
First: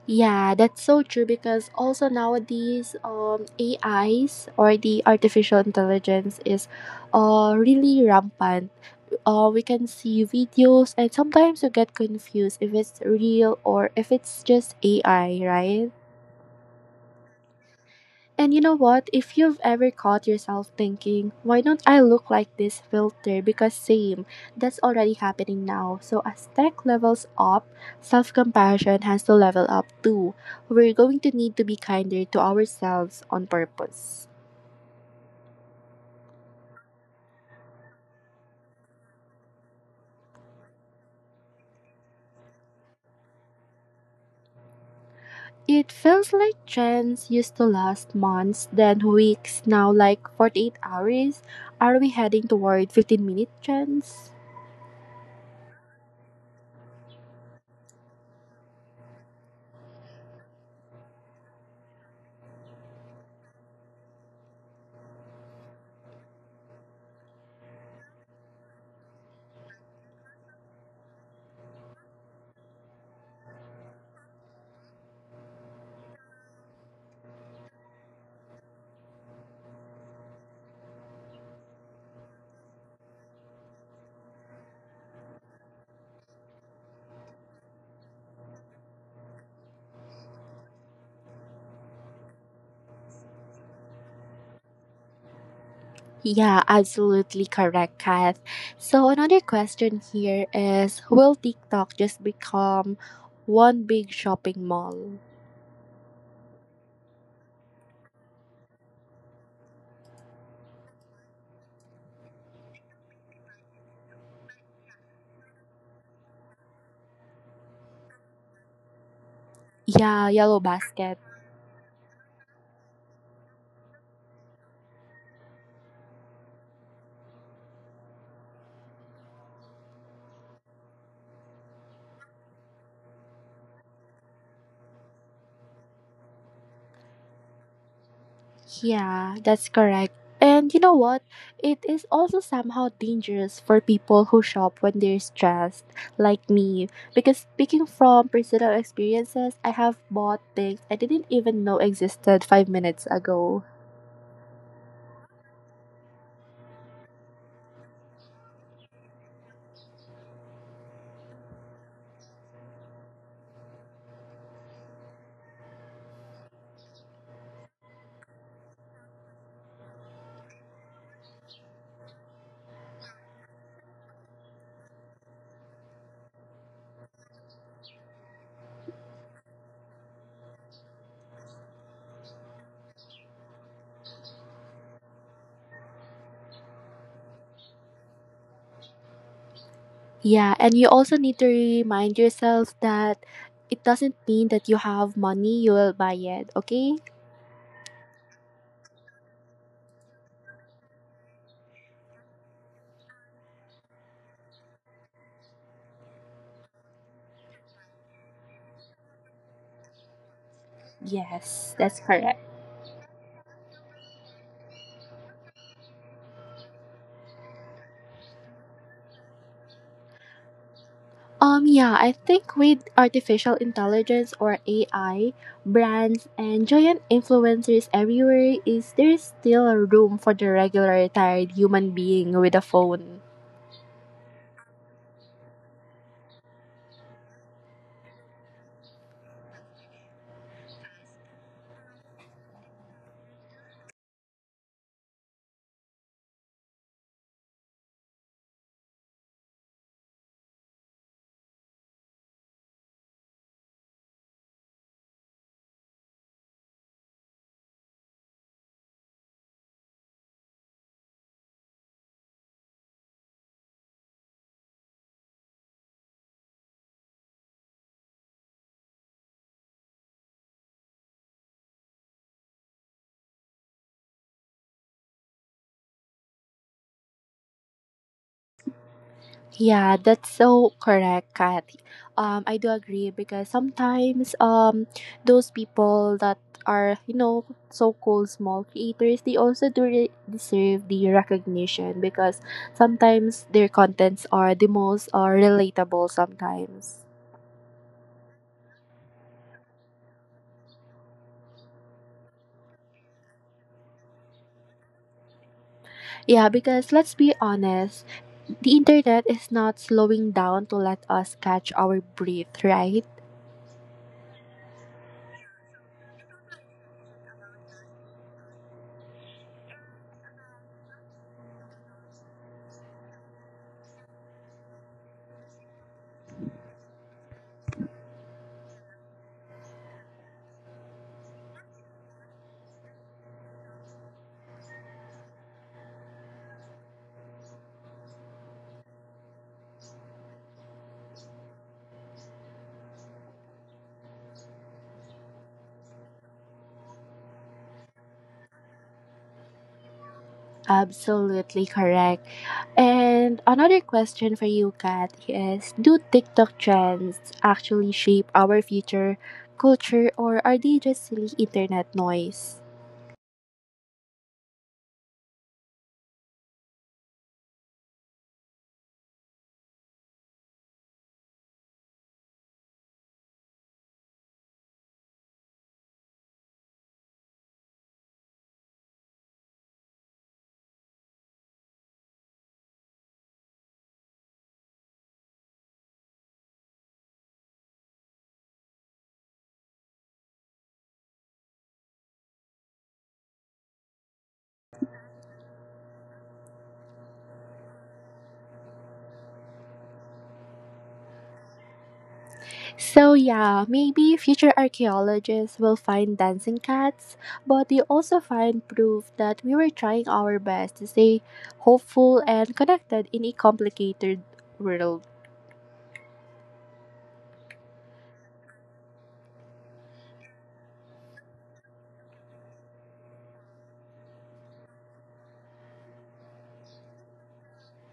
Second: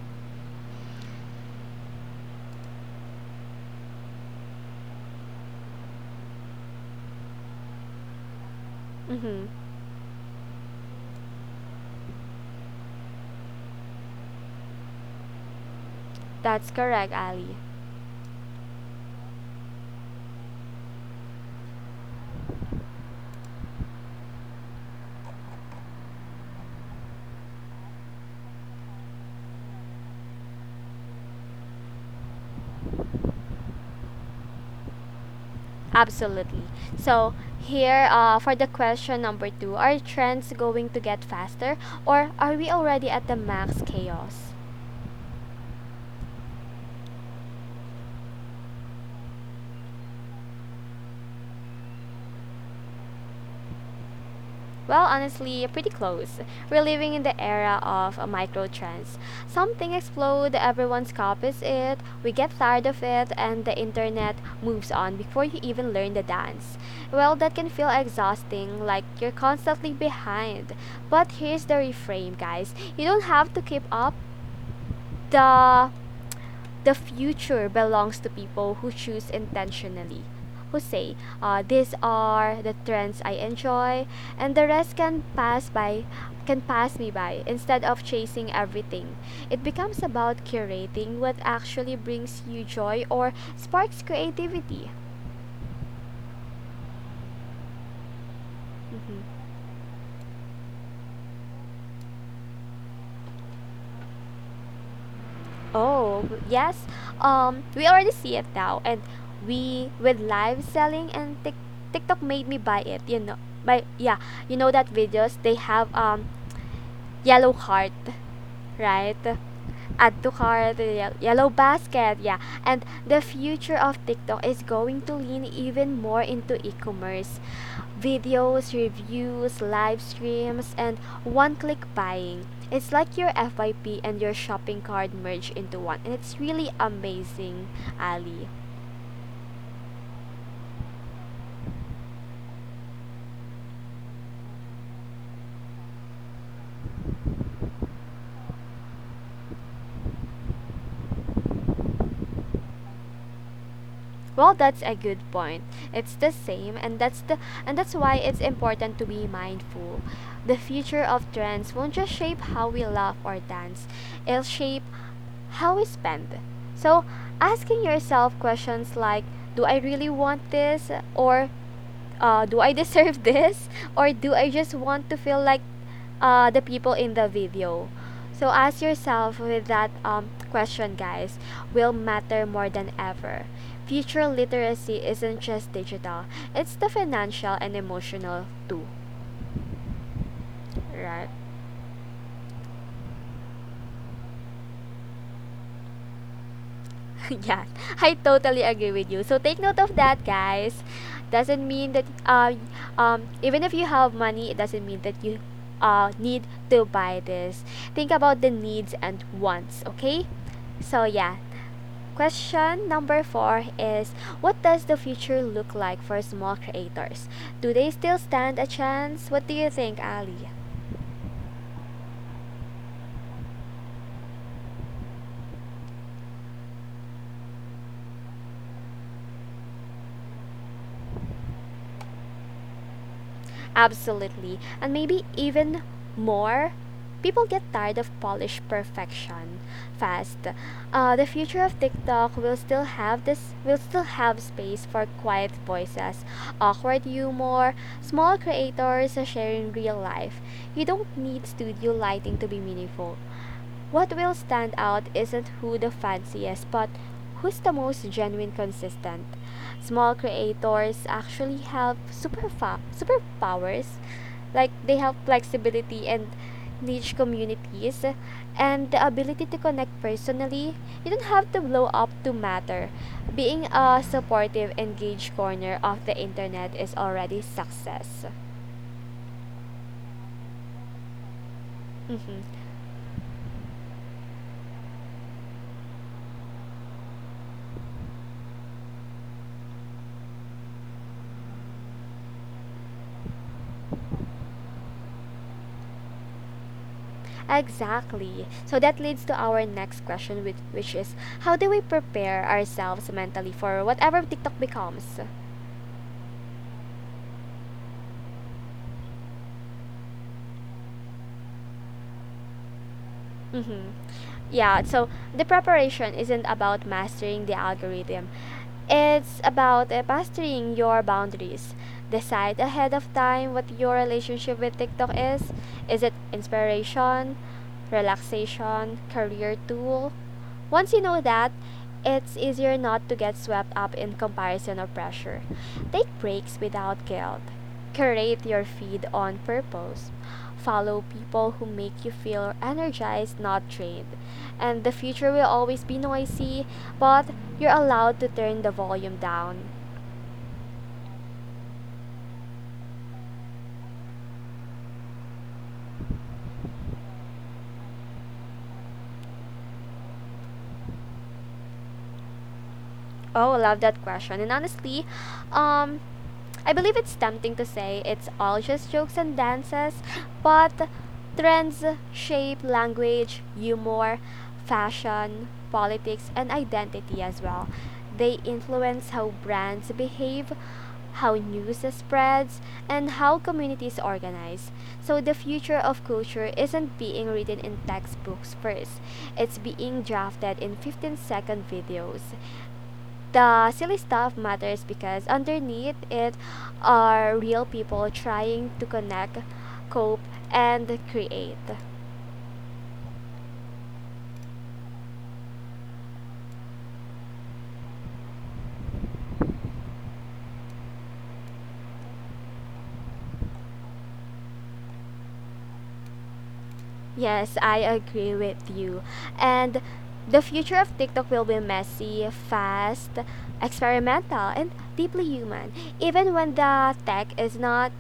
Speaker 2: Yeah, that's so true because also nowadays AIs or the artificial intelligence is really rampant.
Speaker 1: Mm-hmm.
Speaker 2: We can see videos and sometimes you get confused if it's real or if it's just AI, right?
Speaker 1: That's correct, Ali.
Speaker 2: And you know what? If you've ever caught yourself thinking, why don't I look like this filter? Because same, that's already happening now. So as tech levels up, self compassion has to level up too. We're going to need to be kinder to ourselves on purpose.
Speaker 1: Absolutely. So, here for the question number 2. Are trends going to get faster or are we already at the max chaos?
Speaker 2: It feels like trends used to last months, then weeks, now like 48 hours. Are we heading toward 15-minute trends?
Speaker 1: Well, honestly, pretty close. We're living in the era of microtrends. Something explodes, everyone copies it, we get tired of it, and the internet moves on before you even learn the dance. Well, that can feel exhausting, like you're constantly behind. But here's the reframe, guys you don't have to keep up. The the future belongs to people who choose intentionally, who say, "These are the trends I enjoy, and the rest can pass by, can pass me by." Instead of chasing everything, it becomes about curating what actually brings you joy or sparks creativity.
Speaker 2: Yeah, absolutely correct, Kath. So,
Speaker 1: Mhm.
Speaker 2: another question here is: will TikTok just become one big shopping mall?
Speaker 1: Oh yes, we already see it now, and we with live selling and TikTok made me buy it. You know, by yeah, you know that videos they have yellow cart, right? Add to
Speaker 2: Yeah, Yellow
Speaker 1: cart,
Speaker 2: Basket.
Speaker 1: yellow basket, yeah. And the future of TikTok is going to lean even more into e-commerce, videos, reviews, live streams, and one-click buying. It's like your FYP and your shopping cart merge into one, and it's really amazing, Ali.
Speaker 2: Yeah, that's correct. And you know what? It is also somehow dangerous for people who shop when they're stressed, like me. Because speaking from personal experiences, I have bought things I didn't even know existed 5 minutes ago.
Speaker 1: Well, that's a good point. It's the same and that's the and that's why it's important to be mindful. The future of trends won't just shape how we laugh or dance. It'll shape how we spend. So, asking yourself questions like do I really want this or do I deserve this or do I just want to feel like the people in the video? So ask yourself with that question, guys, will matter more than ever. Future literacy isn't just digital, it's the financial and emotional too,
Speaker 2: Yeah, and you also
Speaker 1: right?
Speaker 2: need to remind yourself that it doesn't mean that you have money, you will buy it, okay?
Speaker 1: Yeah, I totally agree with you. So take note of that, guys. Doesn't mean that even if you have money, it doesn't mean that you need to buy this. Think about the needs and wants, okay? So yeah.
Speaker 2: Yes, that's correct.
Speaker 1: Question number four is what does the future look like for small creators? Do they still stand a chance? What do you think, Ali?
Speaker 2: Yeah, I think with artificial intelligence or AI, brands and giant influencers everywhere, is there's still a room for the regular tired human being with a phone.
Speaker 1: Absolutely. And maybe even more, people get tired of polished perfection fast. The future of TikTok will still have space for quiet voices, awkward humor, small creators sharing real life. You don't need studio lighting to be meaningful. What will stand out isn't who the fanciest, but who's the most genuine consistent. Small creators actually have superpowers, like they have flexibility and niche communities and the ability to connect personally. You don't have to blow up to matter. Being a supportive, engaged corner of the internet is already success.
Speaker 2: Yeah, that's so correct, Kat.
Speaker 1: Mhm.
Speaker 2: I do agree because sometimes those people that are you know so-called small creators, they also do deserve the recognition because sometimes their contents are the most relatable sometimes.
Speaker 1: Exactly. So that leads to our next question, which is how do we prepare ourselves mentally for whatever TikTok becomes?
Speaker 2: Yeah, because let's be honest, the internet is not slowing down to let us catch our breath, right?
Speaker 1: Mm-hmm. Yeah, so the preparation isn't about mastering the algorithm, it's about mastering your boundaries. Decide ahead of time what your relationship with TikTok is. Is it inspiration, relaxation, career tool, once you know that, it's easier not to get swept up in comparison or pressure. Take breaks without guilt. Curate your feed on purpose. Follow people who make you feel energized, not drained. And the future will always be noisy, but you're allowed to turn the volume down.
Speaker 2: Absolutely correct. And another question for you, Kat, is do TikTok trends actually shape our future culture or are they just silly internet noise?
Speaker 1: Oh, love that question. And honestly, um, I believe it's tempting to say it's all just jokes and dances, but trends shape language, humor, fashion, politics, and identity as well. They influence how brands behave, how news spreads, and how communities organize. So the future of culture isn't being written in textbooks first. It's being drafted in 15-second videos. The silly stuff matters because underneath it are real people trying to connect, cope, and create.
Speaker 2: So, yeah, maybe future archaeologists will find dancing cats, but they also find proof that we were trying our best to stay hopeful and connected in a complicated world.
Speaker 1: Yes, I agree with you. And the future of TikTok will be messy, fast, experimental, and deeply human, even when the tech is not.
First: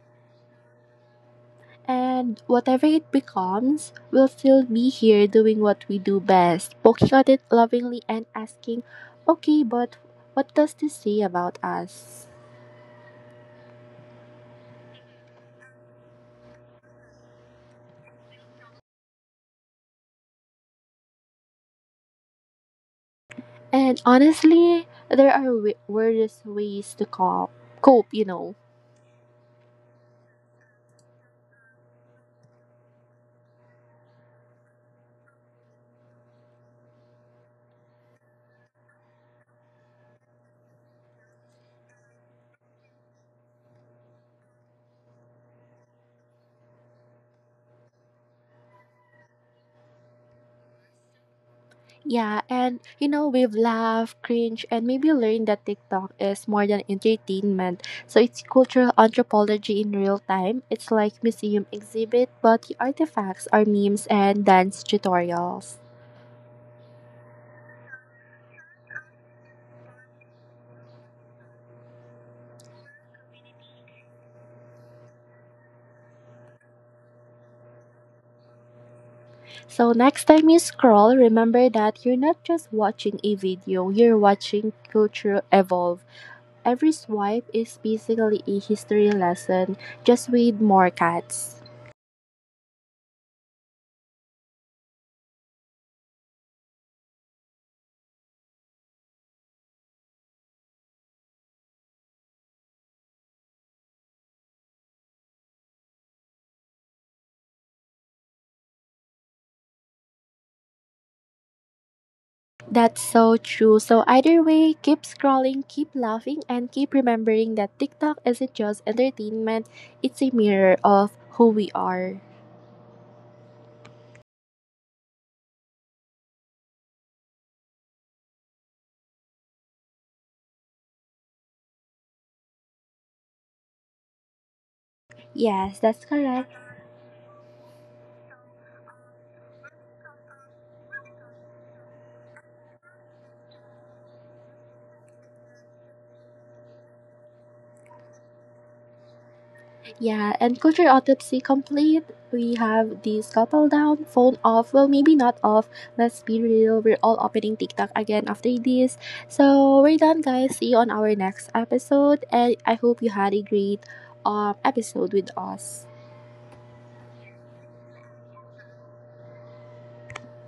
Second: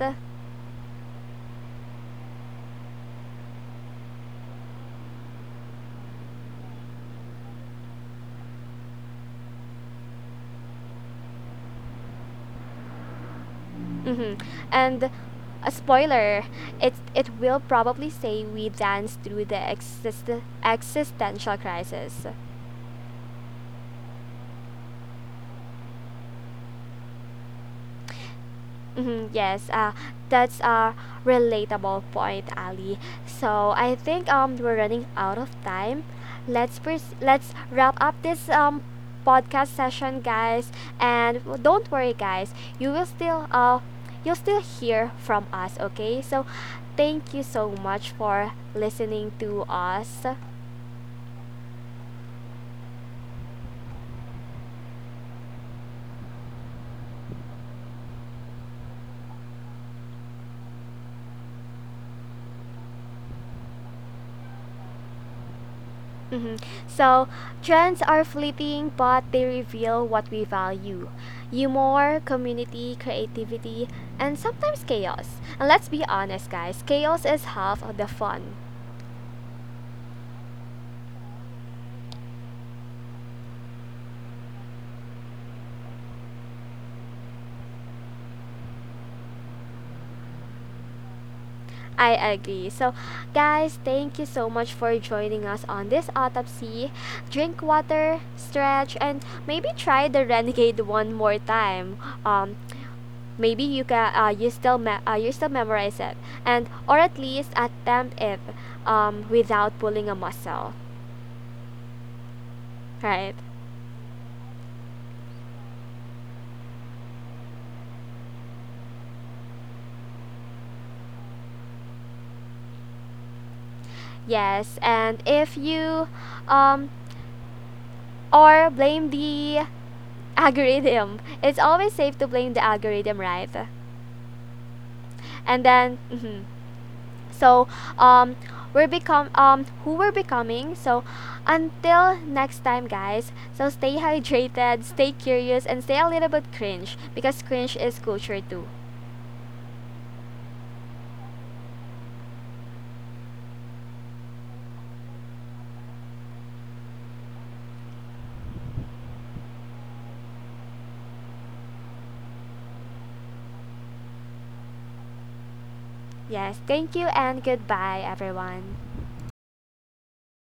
Speaker 2: And whatever it becomes, we'll still be here doing what we do best, poking at it lovingly and asking, okay, but what does this say about us?
Speaker 1: Mhm. And a spoiler, it will probably say we dance through the existential crisis.
Speaker 2: And honestly, there are worse ways to cope, you know.
Speaker 1: Mhm, yes, that's a relatable point, Ali. So I think we're running out of time. Let's wrap up this podcast session, guys. And don't worry, guys. You will still you'll still hear from us. Okay, so thank you so much for listening to us.
Speaker 2: Yeah, and you know, we've laughed, cringed, and maybe learned that TikTok is more than entertainment. So it's cultural anthropology in real time. It's like museum exhibit, but the artifacts are memes and dance tutorials.
Speaker 1: Hmm. So, trends are fleeting, but they reveal what we value humor, community, creativity, and sometimes chaos. And let's be honest, guys, chaos is half of the fun.
Speaker 2: So next time you scroll, remember that you're not just watching a video, you're watching culture evolve. Every swipe is basically a history lesson, just with more cats.
Speaker 1: I agree. So, guys, thank you so much for joining us on this autopsy. Drink water, stretch, and maybe try the Renegade one more time. Um, Maybe you can you still memorize it, and or at least attempt it without pulling a muscle,
Speaker 2: That's
Speaker 1: right?
Speaker 2: so true. So either way, keep scrolling, keep laughing, and keep remembering that TikTok isn't just entertainment, it's a mirror of who we are.
Speaker 1: Yes, and if you um, or blame the algorithm, it's always safe to blame the algorithm, right? And
Speaker 2: Yes,
Speaker 1: then.
Speaker 2: that's
Speaker 1: Mhm.
Speaker 2: correct.
Speaker 1: So um we're become who we're becoming. So until next time, guys, so stay hydrated, stay curious, and stay a little bit cringe because cringe is culture too.
Speaker 2: Yeah, and culture autopsy complete. We have this couple down, phone off. Well, maybe not off. Let's be real. We're all opening TikTok again after this. So we're done, guys. See you on our next episode, and I hope you had a great episode with us.
Speaker 1: Yes, thank you and goodbye everyone.